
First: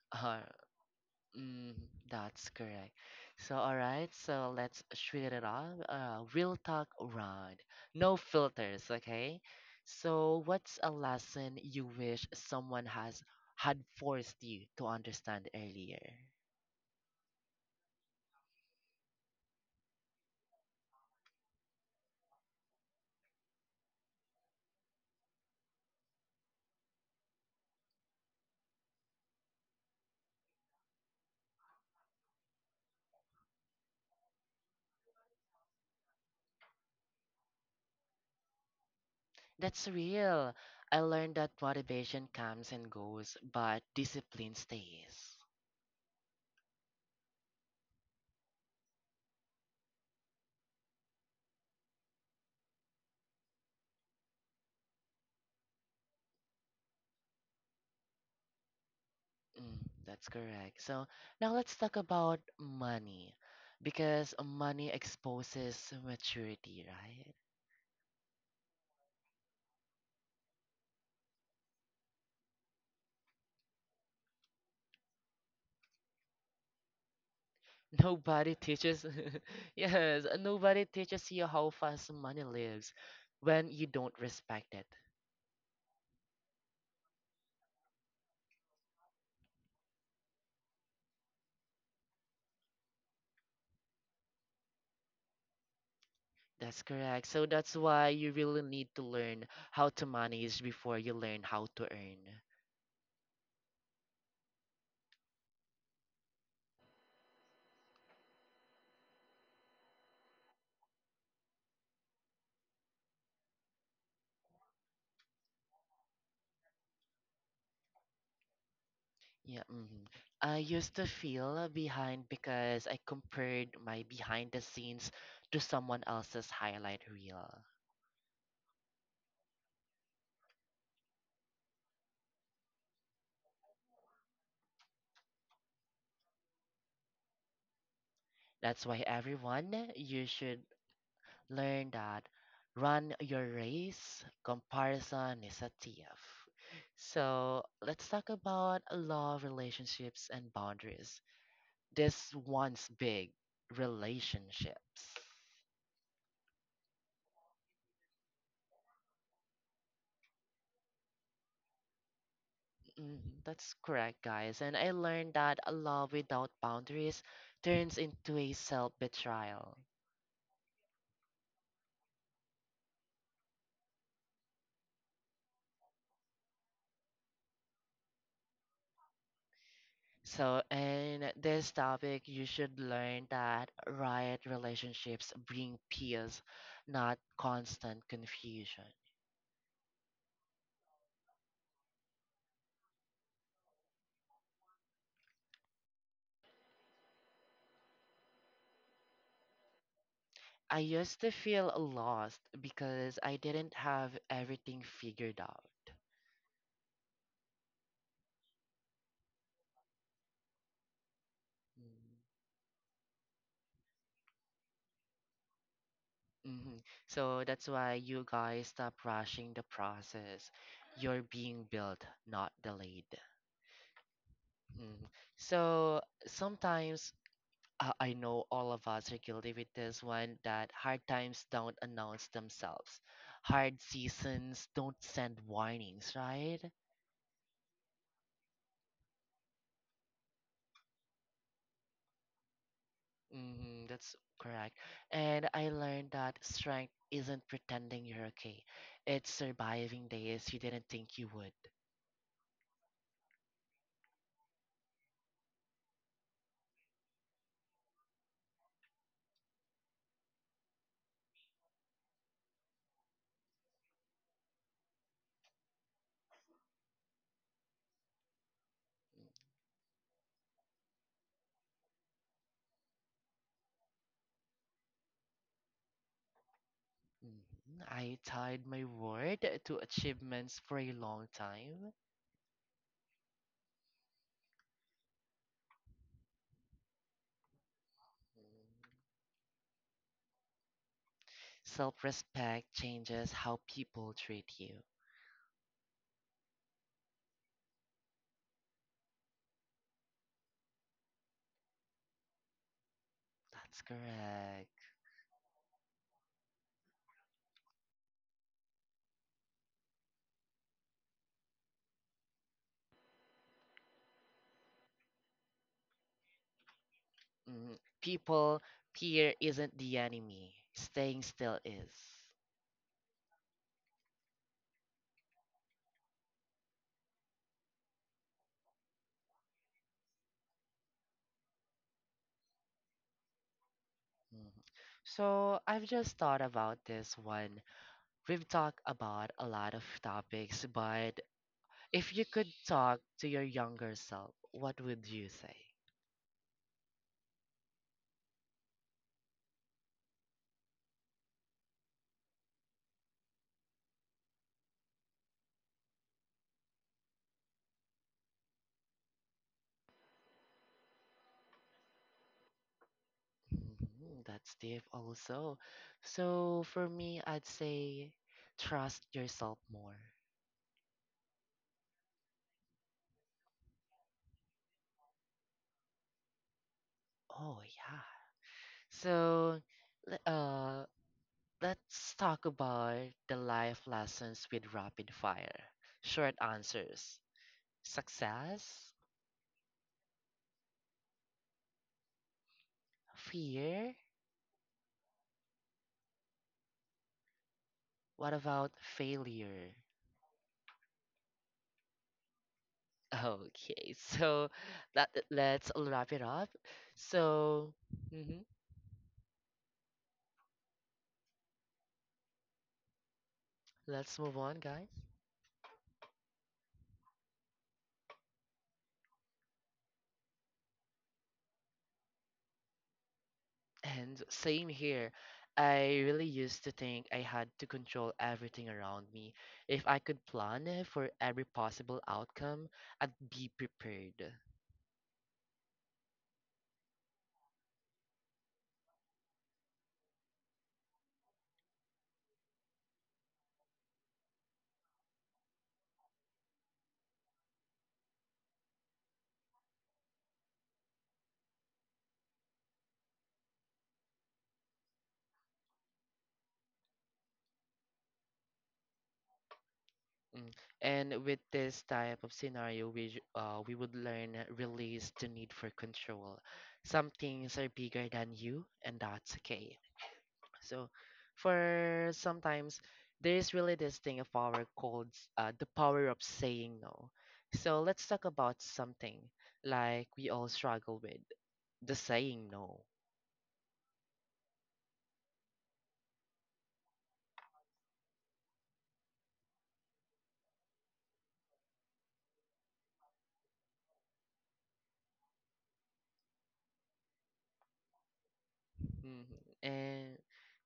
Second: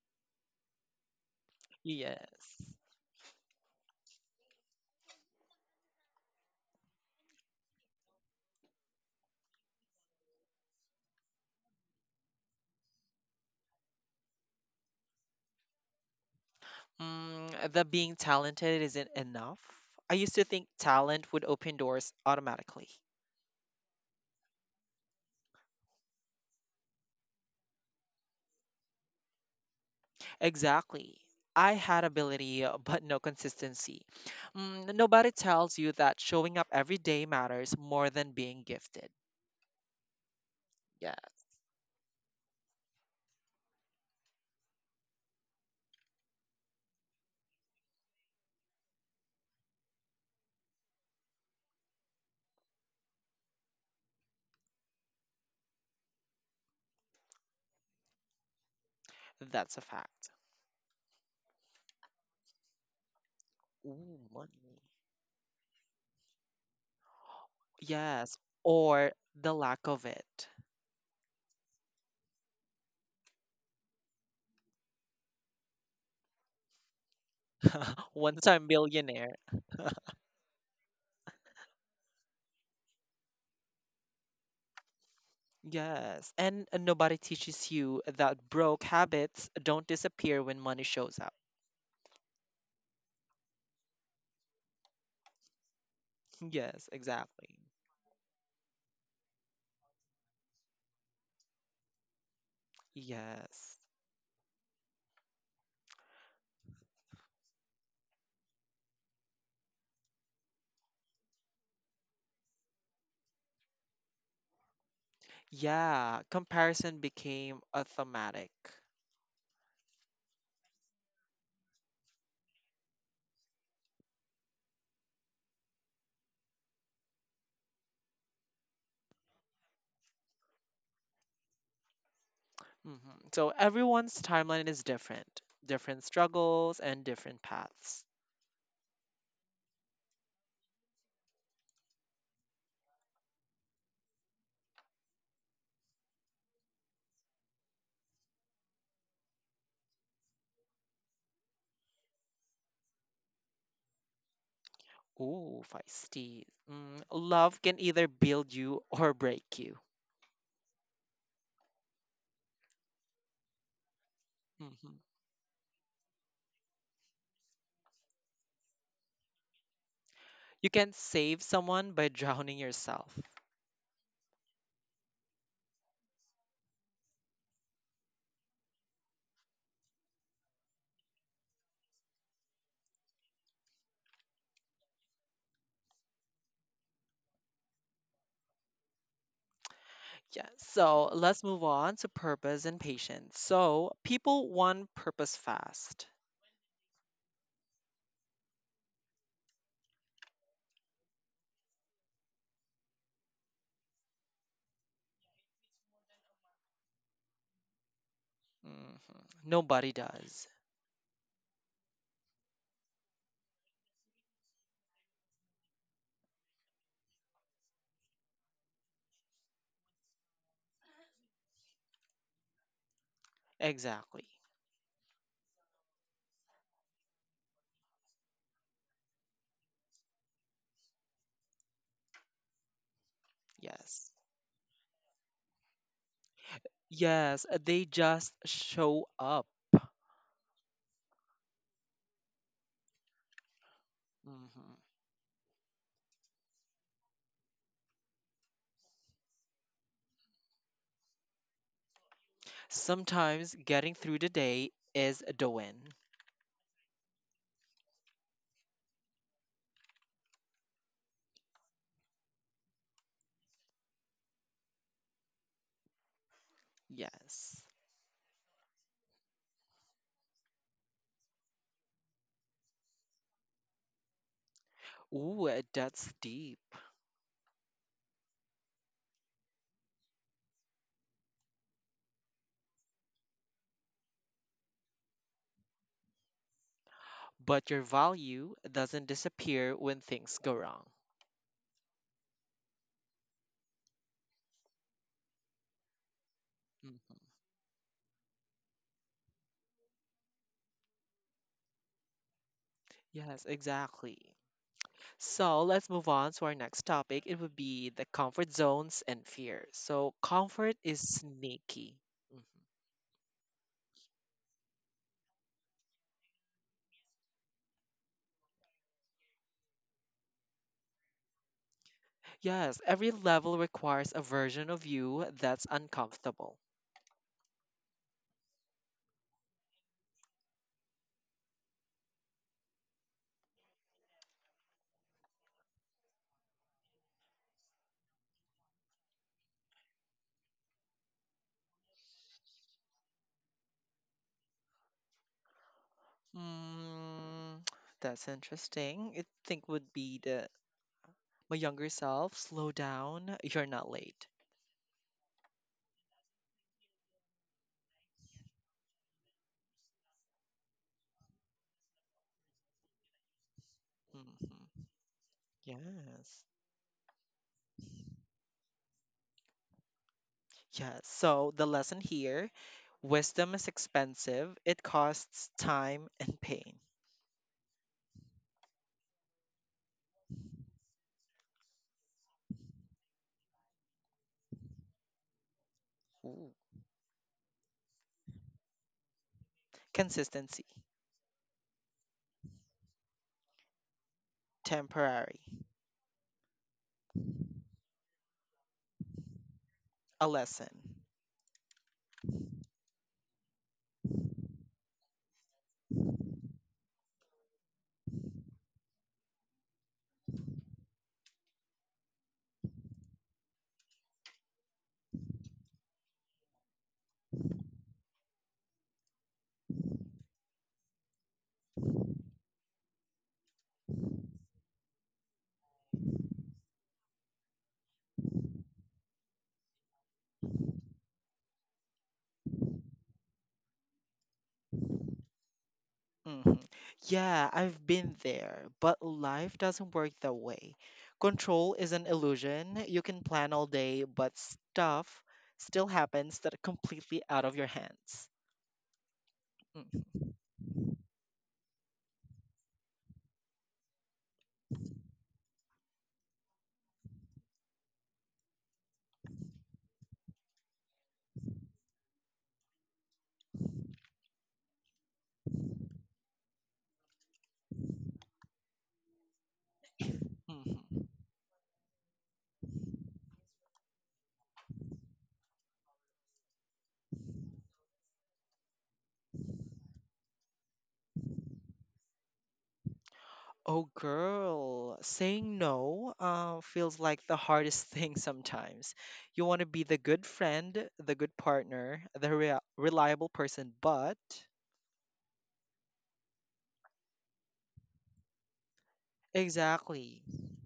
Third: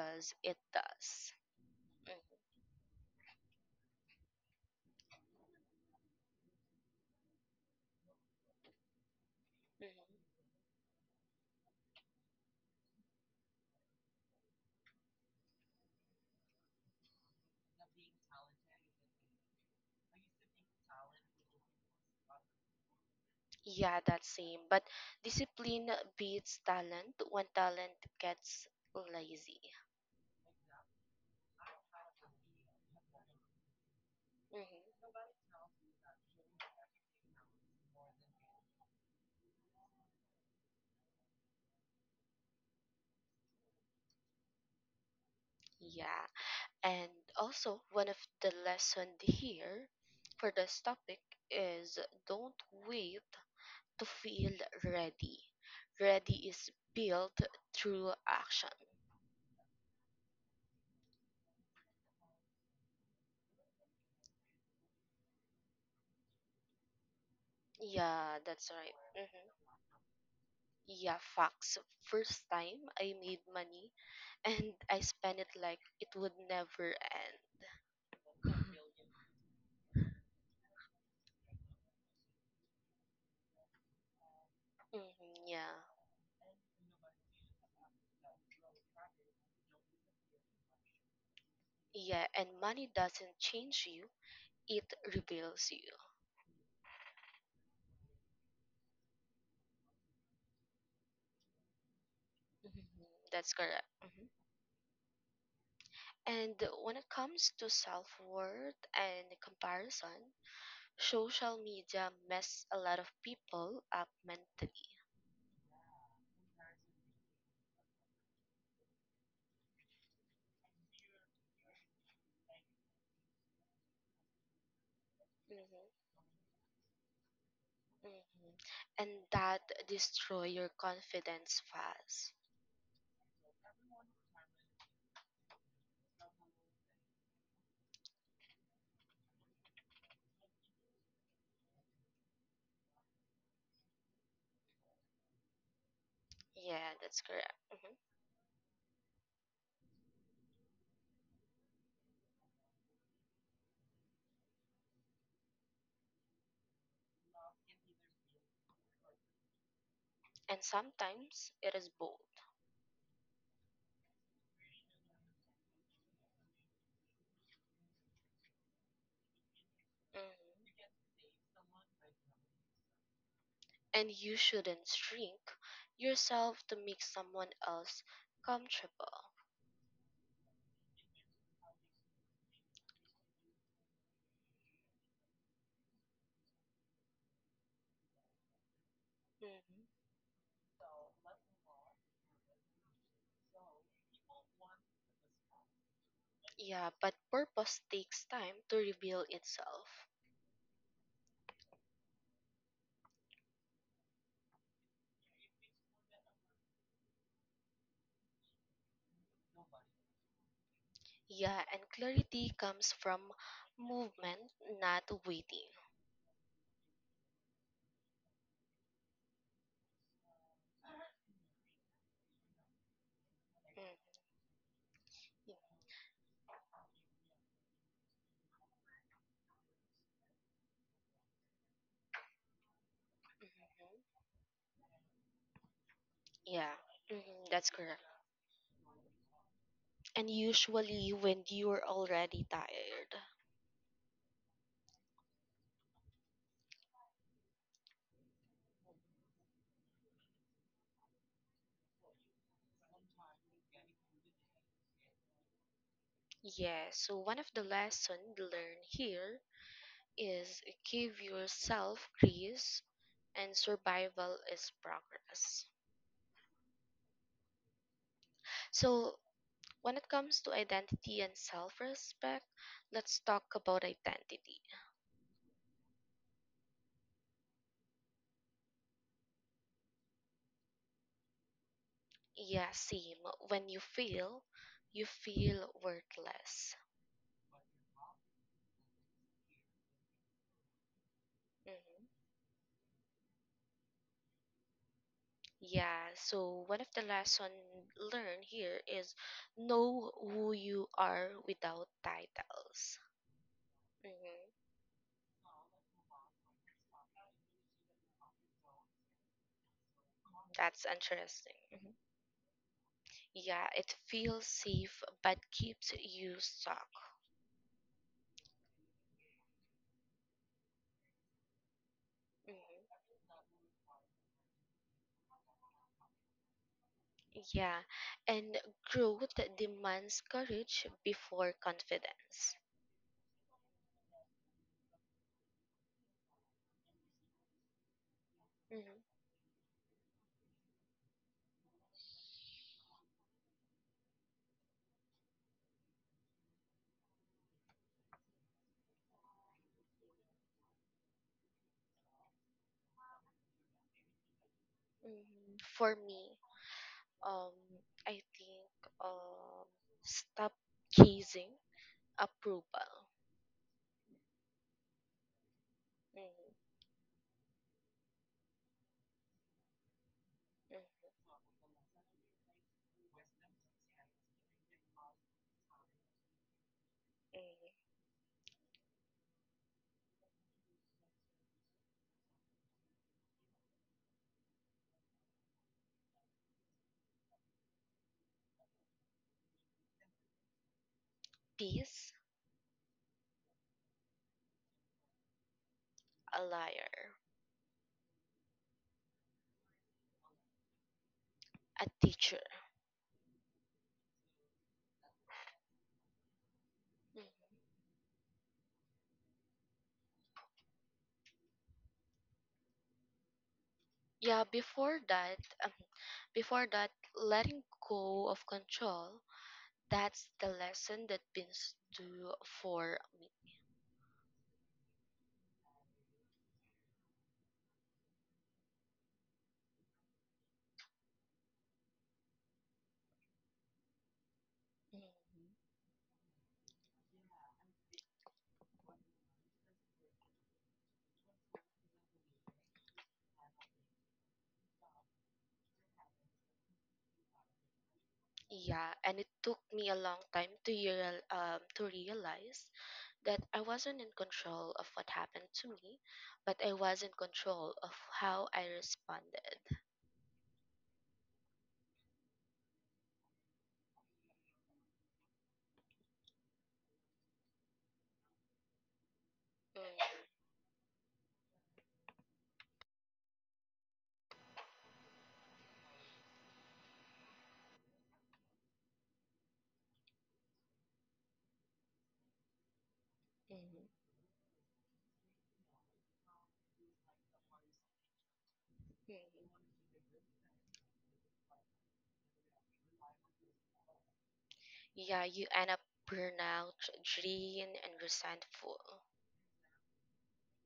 <laughs> Uh, it does. mm, Mhm, that's Yes. correct. So, all right, so let's shoot it off. Real talk round. No filters, okay? mhm. So, what's a lesson you wish someone has had forced you to understand earlier? Mm, the being talented isn't enough. I used to think talent would open doors automatically. Yeah, that same. But discipline beats talent when talent gets lazy. Exactly. I had ability, but no consistency. Mm, Hmm. nobody tells you that showing up every day matters more than being gifted. That's real. I Yeah, learned that motivation comes and goes, but discipline stays. Yeah. And also, one of the lesson here for this topic is don't wait to feel ready. Ready is built through action. Mm, that's a that's fact. correct. So now let's talk about money, Ooh, because money. money exposes maturity, right? Yeah, Yes, that's right. or the Hmm. lack of it. Yeah, facts. First time I made money <laughs> and I spent it like it would never end. <laughs> Once Nobody I'm teaches, millionaire. <laughs> yes, nobody teaches you how fast money lives when you don't respect it. Hmm. Yeah. Yes, and nobody teaches you that broke habits don't disappear when money shows up. Yeah, and money doesn't change you, it reveals you. That's Yes, correct. So exactly. that's why you really need to learn how to manage before you learn how to earn. Hmm. That's Yes. correct. Hmm. And when it comes to self-worth and comparison, social media mess a lot of people up mentally. Yeah, comparison became automatic. Yeah, mhm. I used to feel behind because I compared my behind the scenes Mhm. to someone else's highlight reel. Mhm. And that destroy your confidence fast. Hmm So everyone's timeline is different, different struggles and different paths. That's why everyone, you should learn that, run your race, comparison is a thief. Yeah, that's correct. So Hmm. let's talk about love, relationships, and boundaries. This one's big, relationships. Ooh, feisty. Mm, love can either build you or break you. And sometimes it is both. Mhm, that's correct, guys. And I Mm-hmm. learned that a love without boundaries turns into a self betrayal. You Mhm. can save someone by drowning yourself. And you shouldn't shrink yourself to make someone else comfortable. So, in this topic, you should learn that right relationships bring peace, not constant confusion. Mhm. Yeah, so let's move on to purpose and patience. So people want purpose fast. Yeah, but purpose takes time to reveal itself. I used to feel lost because I didn't have everything figured out. Hmm Nobody does. Yeah, and clarity comes from movement, not waiting. Mm-hmm. So that's why you guys stop rushing the process. You're being built, not delayed. Mhm. Exactly. Mm. So sometimes I know all of us are guilty with this one, that hard times don't announce themselves. Hard Yes. Mhm. seasons don't send warnings, right? Yeah, mhm, Yes, that's they correct. just show up. And usually when you're already tired. That's correct. Hmm And I learned that strength isn't pretending you're okay, it's surviving days you didn't think you would. Sometimes getting through the day is the win. Yeah, so one of the lessons learned here is give yourself grace and survival is progress. Yes. So when it comes to identity and self-respect, let's talk about identity. Ooh, that's deep. Mhm. I tied my word to achievements for a long time. Yeah, same. When you fail, you feel worthless. But your value doesn't disappear when things go wrong. Self Mhm. respect changes how people treat you. Yeah, so one of the Mhm. lesson learned here is know who you are without titles. Yes, That's exactly. Hmm. correct. So let's move on to our next topic. It would be the comfort zones and fear. So, comfort That's is interesting. Mhm. sneaky. Mhm. Yeah, it feels safe but keeps you stuck. Mm, people here isn't the enemy. Staying still is. Yes, Hmm. every level requires a version of you that's uncomfortable. Yeah, and growth demands courage before confidence. Mhm. So I've just thought about this one. We've talked Hmm. about a lot of topics, but if you could talk to your younger self, what would you say? Mm, <tsk> that's interesting. I think would be the my younger self. Slow down. You're not late. Hmm. For me, um, I think um, stop chasing approval. Mhm, that's deep Hmm also. Yes. So Hmm. for me, I'd say trust yourself more. Yes. So the lesson here, wisdom is expensive. It costs time and pain. Oh Hmm. yeah. So le- uh let's talk about the life lessons with rapid fire. Short Ooh. answers. Success? Consistency. Piece, Fear? Temporary, a liar, What about failure? <laughs> a lesson. a teacher. Okay, so that, let's wrap it up. Mm. So, mhm, let's move Yeah, on, guys. Um, before that, letting go of control, that's the lesson that beans do for me. And same here. I really used to think I had to control everything around me. If I could plan for every possible outcome, I'd be prepared. Mm. Mhm. Hmm Yeah, I've been there, but life doesn't work that way. Control is an illusion. You can plan all day, but stuff still happens that are completely out of your hands. Yeah, and it took me a long time to to realize that I wasn't in control of what happened to me, but I was in control of how I responded. Mm. And with this type of scenario, we would learn release the need for control. Some things are bigger than you, and that's okay. Mm. So, Mm-hmm. for sometimes, there is really this thing of power called the power of saying no. So let's talk about something like we all struggle with, the saying no. Mhm. Oh, girl, saying no feels like the hardest <laughs> thing sometimes. You Mhm. want to be the good friend, the good partner, the rea reliable person, but Yeah, you end up burnout, drained, and resentful. Mhm. And exactly,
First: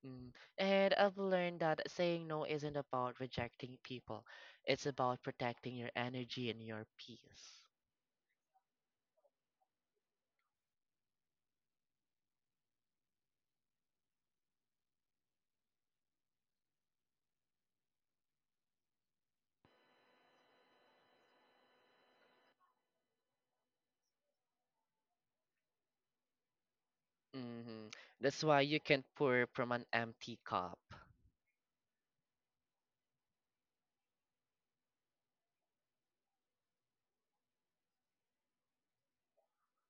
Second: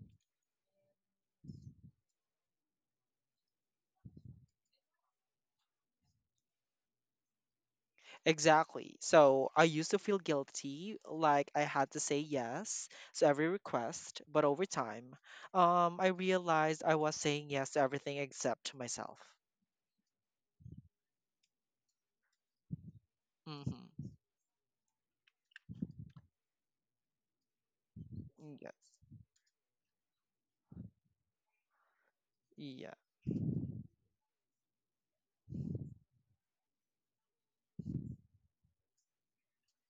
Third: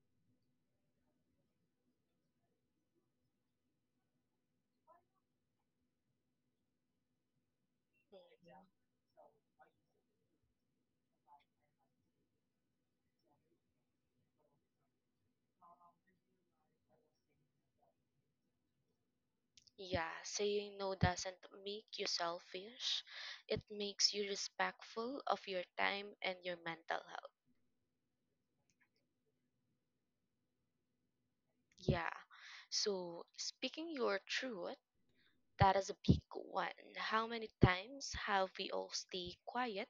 mm, and I've learned that saying no isn't about rejecting people. It's about protecting your energy and your peace. Mhm. exactly. So I used to feel guilty, like I had to say yes to every request, but over time, I realized I was saying yes to everything except to myself. Yeah, saying no doesn't make you selfish. It Mm-hmm. makes you respectful of your time and your mental health. hmm That's Mm, why yes. you can pour from an empty cup. Yeah. Yeah. So, speaking your truth, that is a big one. How many times have we all stayed quiet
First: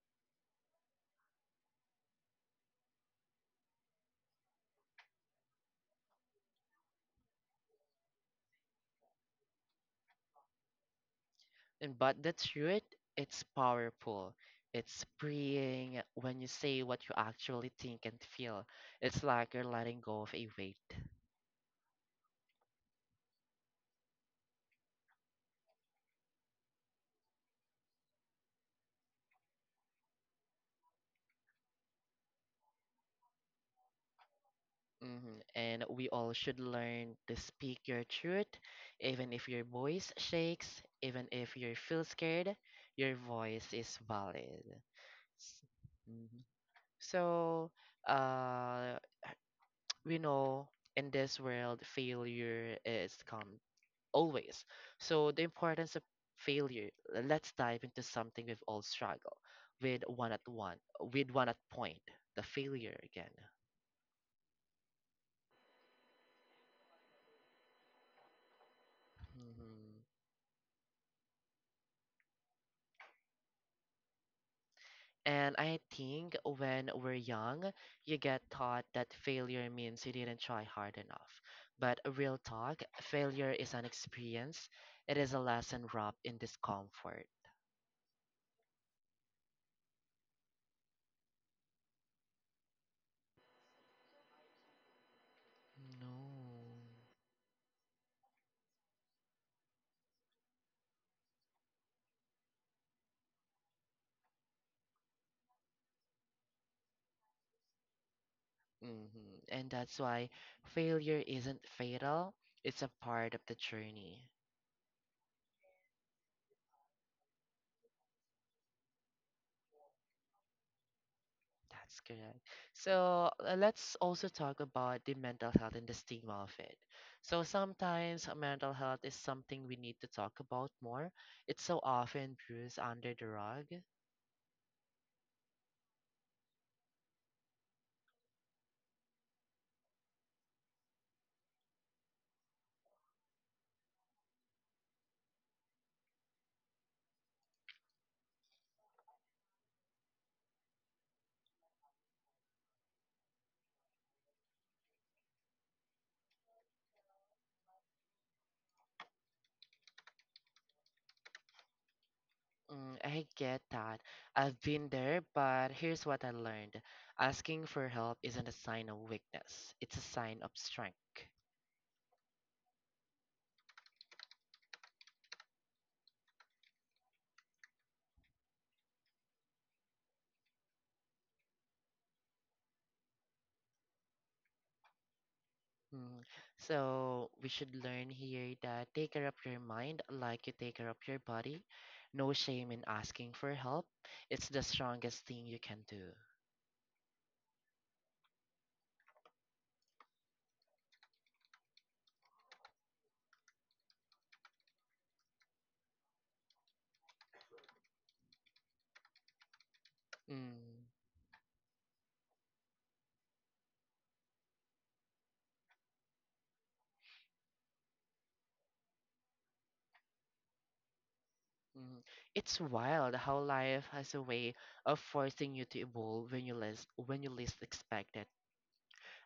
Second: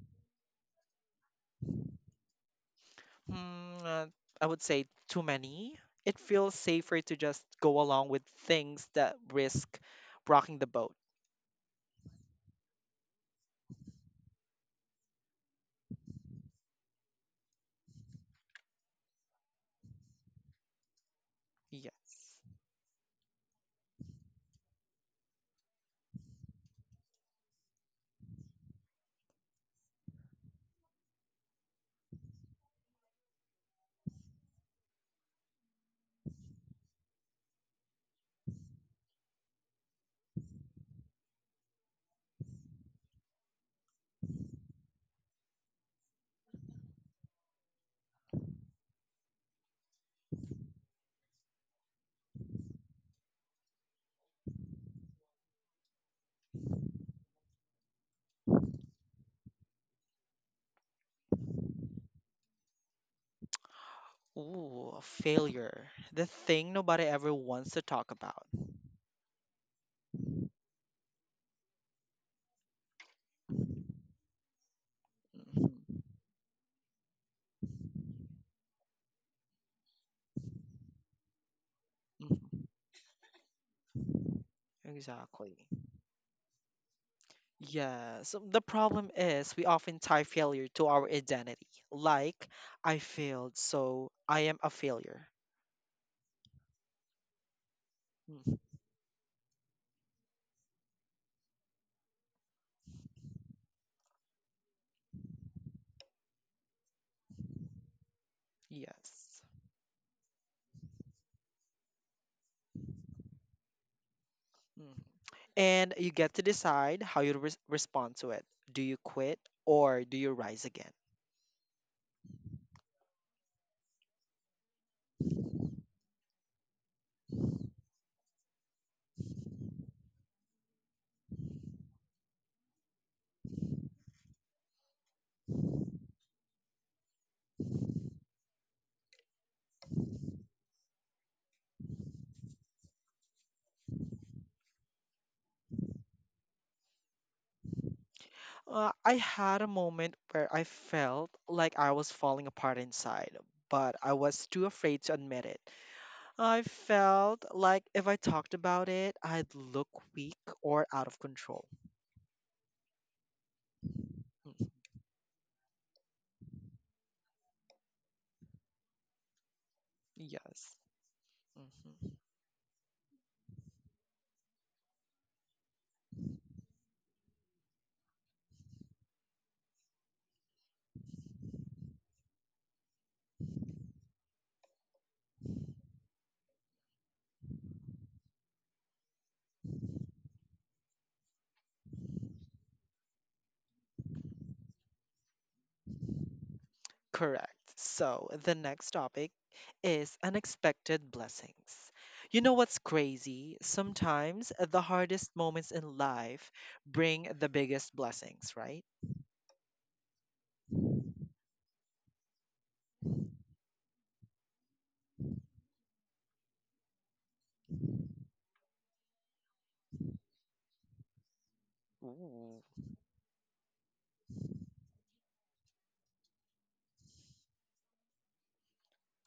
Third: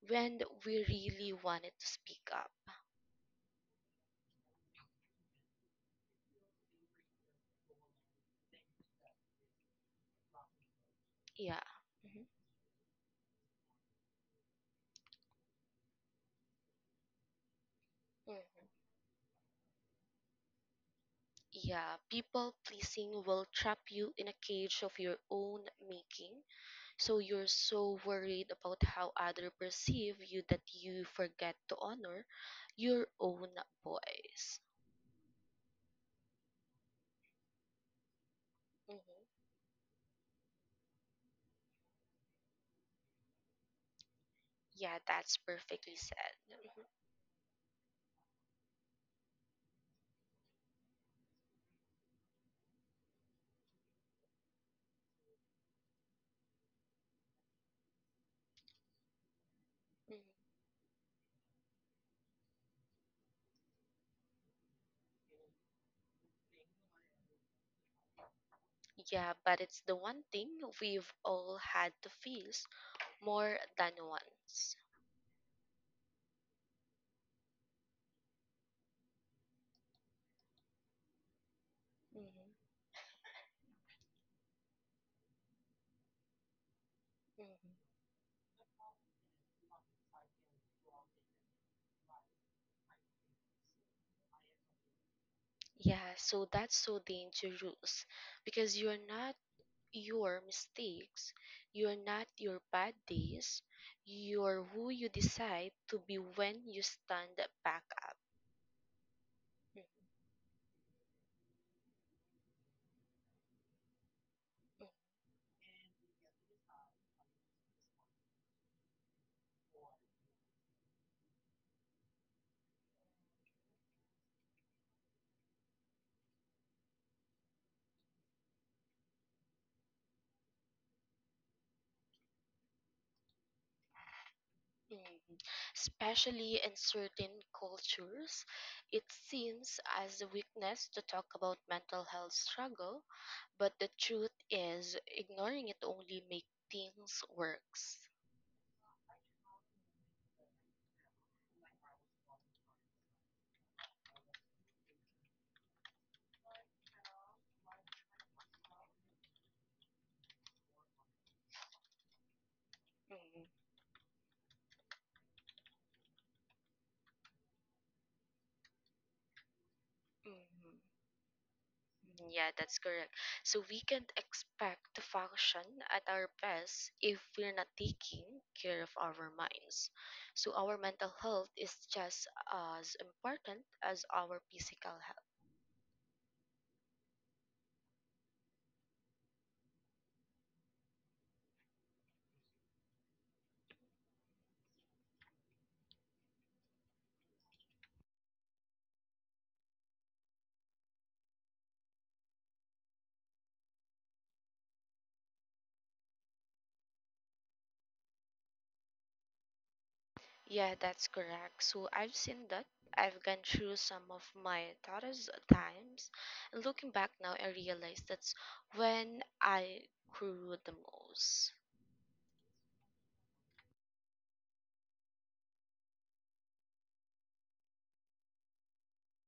when we really wanted to speak up? Hmm, I would say too many. It feels safer to just go along with things that risk rocking the boat. Yeah. And but Mhm. the truth, it's powerful. It's freeing when you say what you actually think and feel. It's like you're letting go of a weight. Yeah, Yes. people pleasing will trap you in a cage of your own making. So you're so worried about how others perceive you that you forget to honor your own voice. Mhm. And we all should learn to speak your truth, even Hmm. if your voice shakes, even if you feel scared, your voice is valid. Yeah, that's S- perfectly said. mhm. Mhm, So, uh, <tsk> we know in this world, failure is come always. So, the importance of failure, let's dive into something we've all struggled with mhm. With one at point, the failure again. Ooh, a failure. The thing nobody ever wants to talk about. Yeah, but it's the Mhm. one thing we've all had to face more than once. And I Hmm think when we're young, you get taught that failure means you didn't try hard enough. But a real Hmm. hmm talk, failure is an experience. It is a Exactly. lesson wrapped in discomfort. Hmm. Yeah, so the problem is we often tie failure to our identity. Like, I failed, so I am a failure. Yeah, so that's No. so dangerous Mhm. because you're not your mistakes. You're not your bad days. You're who you decide to be when you stand back up. Yes. And Mm, that's why failure isn't fatal. It's a part of the journey. Mhm. And you get to decide how you respond to it. Do you quit or do you rise again? That's correct. So let's also talk about the mental health and the stigma of it. So sometimes mental health is something we need to talk about more. It's so often bruised under the rug. mm, mm. Especially in certain cultures, it seems as a weakness to talk about mental health struggle, but the truth is ignoring it only makes things worse. I had a moment where I felt like I was falling apart inside, but I was too afraid to admit it. I felt like if I talked about it, I'd look weak or out of control. Mm, I Mm, get that. I've Mm-hmm. been there, but here's what I learned. Asking for help isn't a sign of weakness, it's a sign of mm. Yes. strength. Mhm. Mm, yeah, that's correct. So we can't expect to function at our best if we're not taking care of our minds. So our mental health is just as important as our physical health. Mm. So we should learn here that take care of your mind like you take care of your body. No shame in asking for help. It's the strongest thing you can do. Correct. So the next topic is unexpected blessings. You know what's crazy? Sometimes the hardest moments in life bring the biggest blessings, right? Yeah, Mm. that's correct. So I've seen that. I've gone through some of my toughest times. And looking back now, I realize that's when I grew the most. Mm. It's Ooh. wild how life has a way of forcing you to evolve when you least expect it.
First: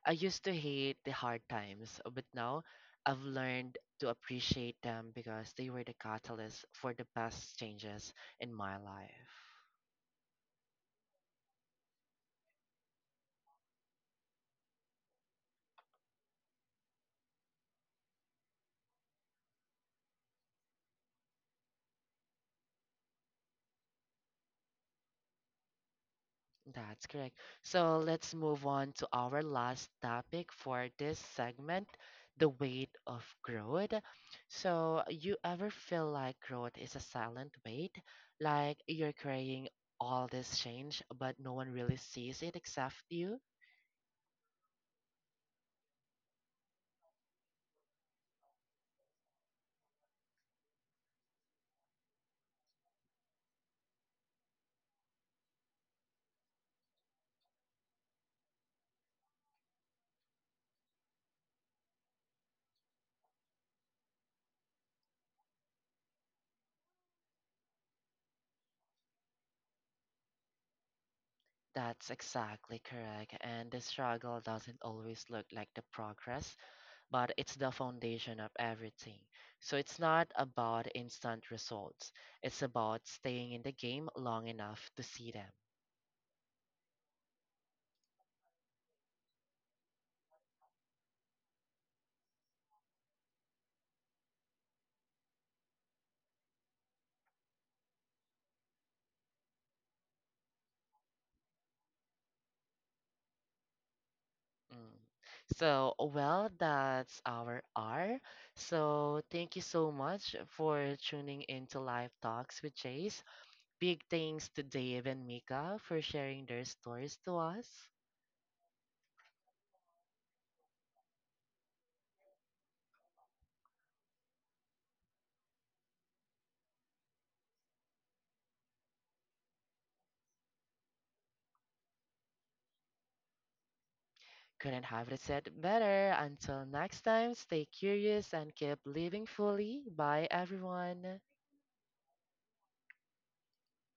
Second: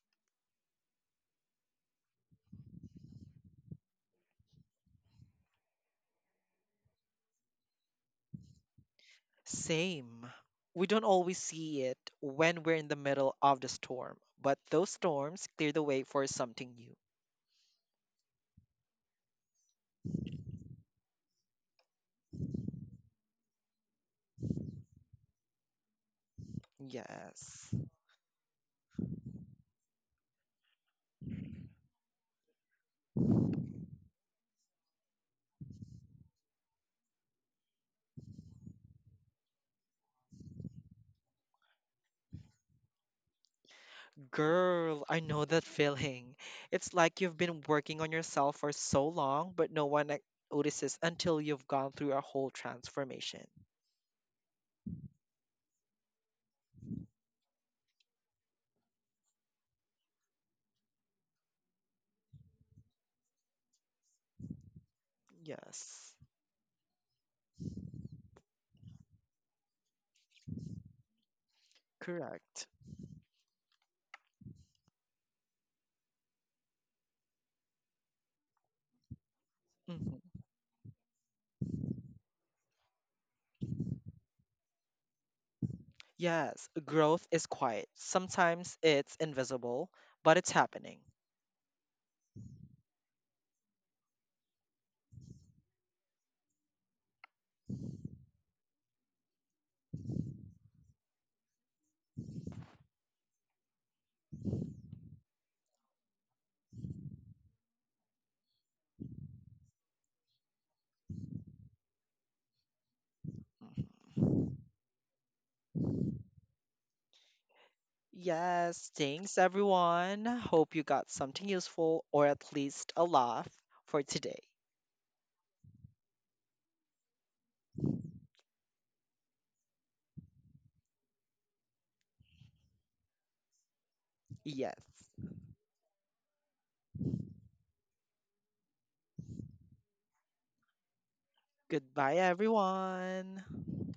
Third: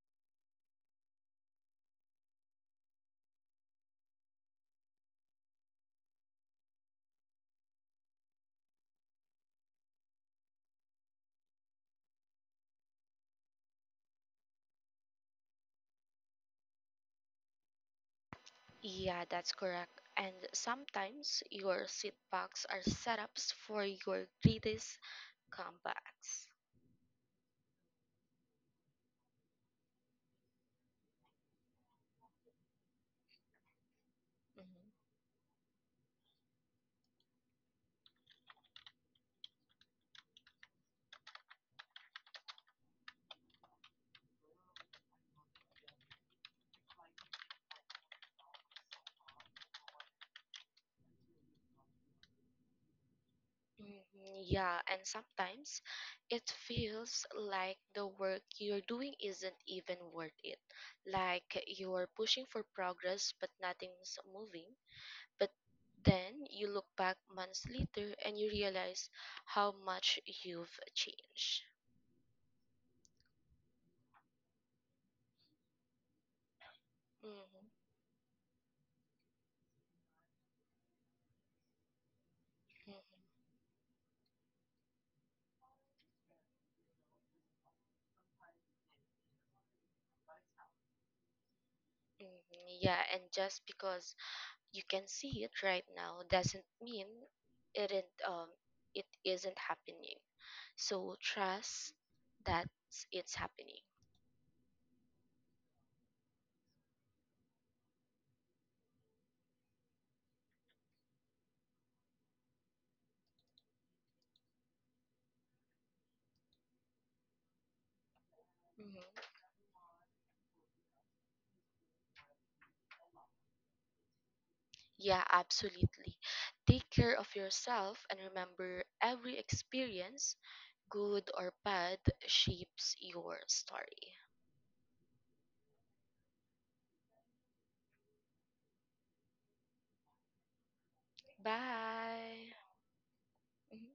I used to hate the hard times, but now I've learned to appreciate them because they were the catalyst for the best changes in my life. Same. We don't always see it when we're in the middle of the storm, but those storms clear the way for something new. Yeah, that's correct. And sometimes your seatbacks are setups for your greatest comebacks. That's correct. Yes. So let's move on to our last topic for this segment, the weight of growth. Mhm. So you ever feel like growth is a silent weight, like you're carrying all this change, but no one really sees it except you? Girl, I know that feeling. It's like you've been working on yourself for so long, but no one notices until you've gone through a whole transformation. Mhm, yeah, and sometimes it feels like the work you're doing isn't even worth it. Like you're pushing for progress, but nothing's moving. But Yes, then you look back months later and you realize how much you've changed. That's correct. exactly correct. And the struggle doesn't always look like the progress, but it's Mhm, the foundation of everything. So it's not Mhm. about instant results, it's about mhm, staying in the game long enough to see them. Yes, growth is quiet. Sometimes it's invisible, but it's happening. mhm. Yeah, and just because you can see it right now doesn't mean it isn't, um, it isn't happening. So trust that it's happening. Mm. So, well, that's our R. So, thank you so much for tuning into Live Talks with Chase. Big thanks Mhm. to Dave and Mika for sharing their stories to us. Yes, Mhm. thanks everyone. Hope you got something useful or at least a laugh for today. Yeah, absolutely. Take care of yourself and remember every experience, good or bad, shapes your story. Yes. Couldn't have it said better. Until next time, stay curious and keep living fully. Bye, everyone. Goodbye, Bye. everyone. Mhm.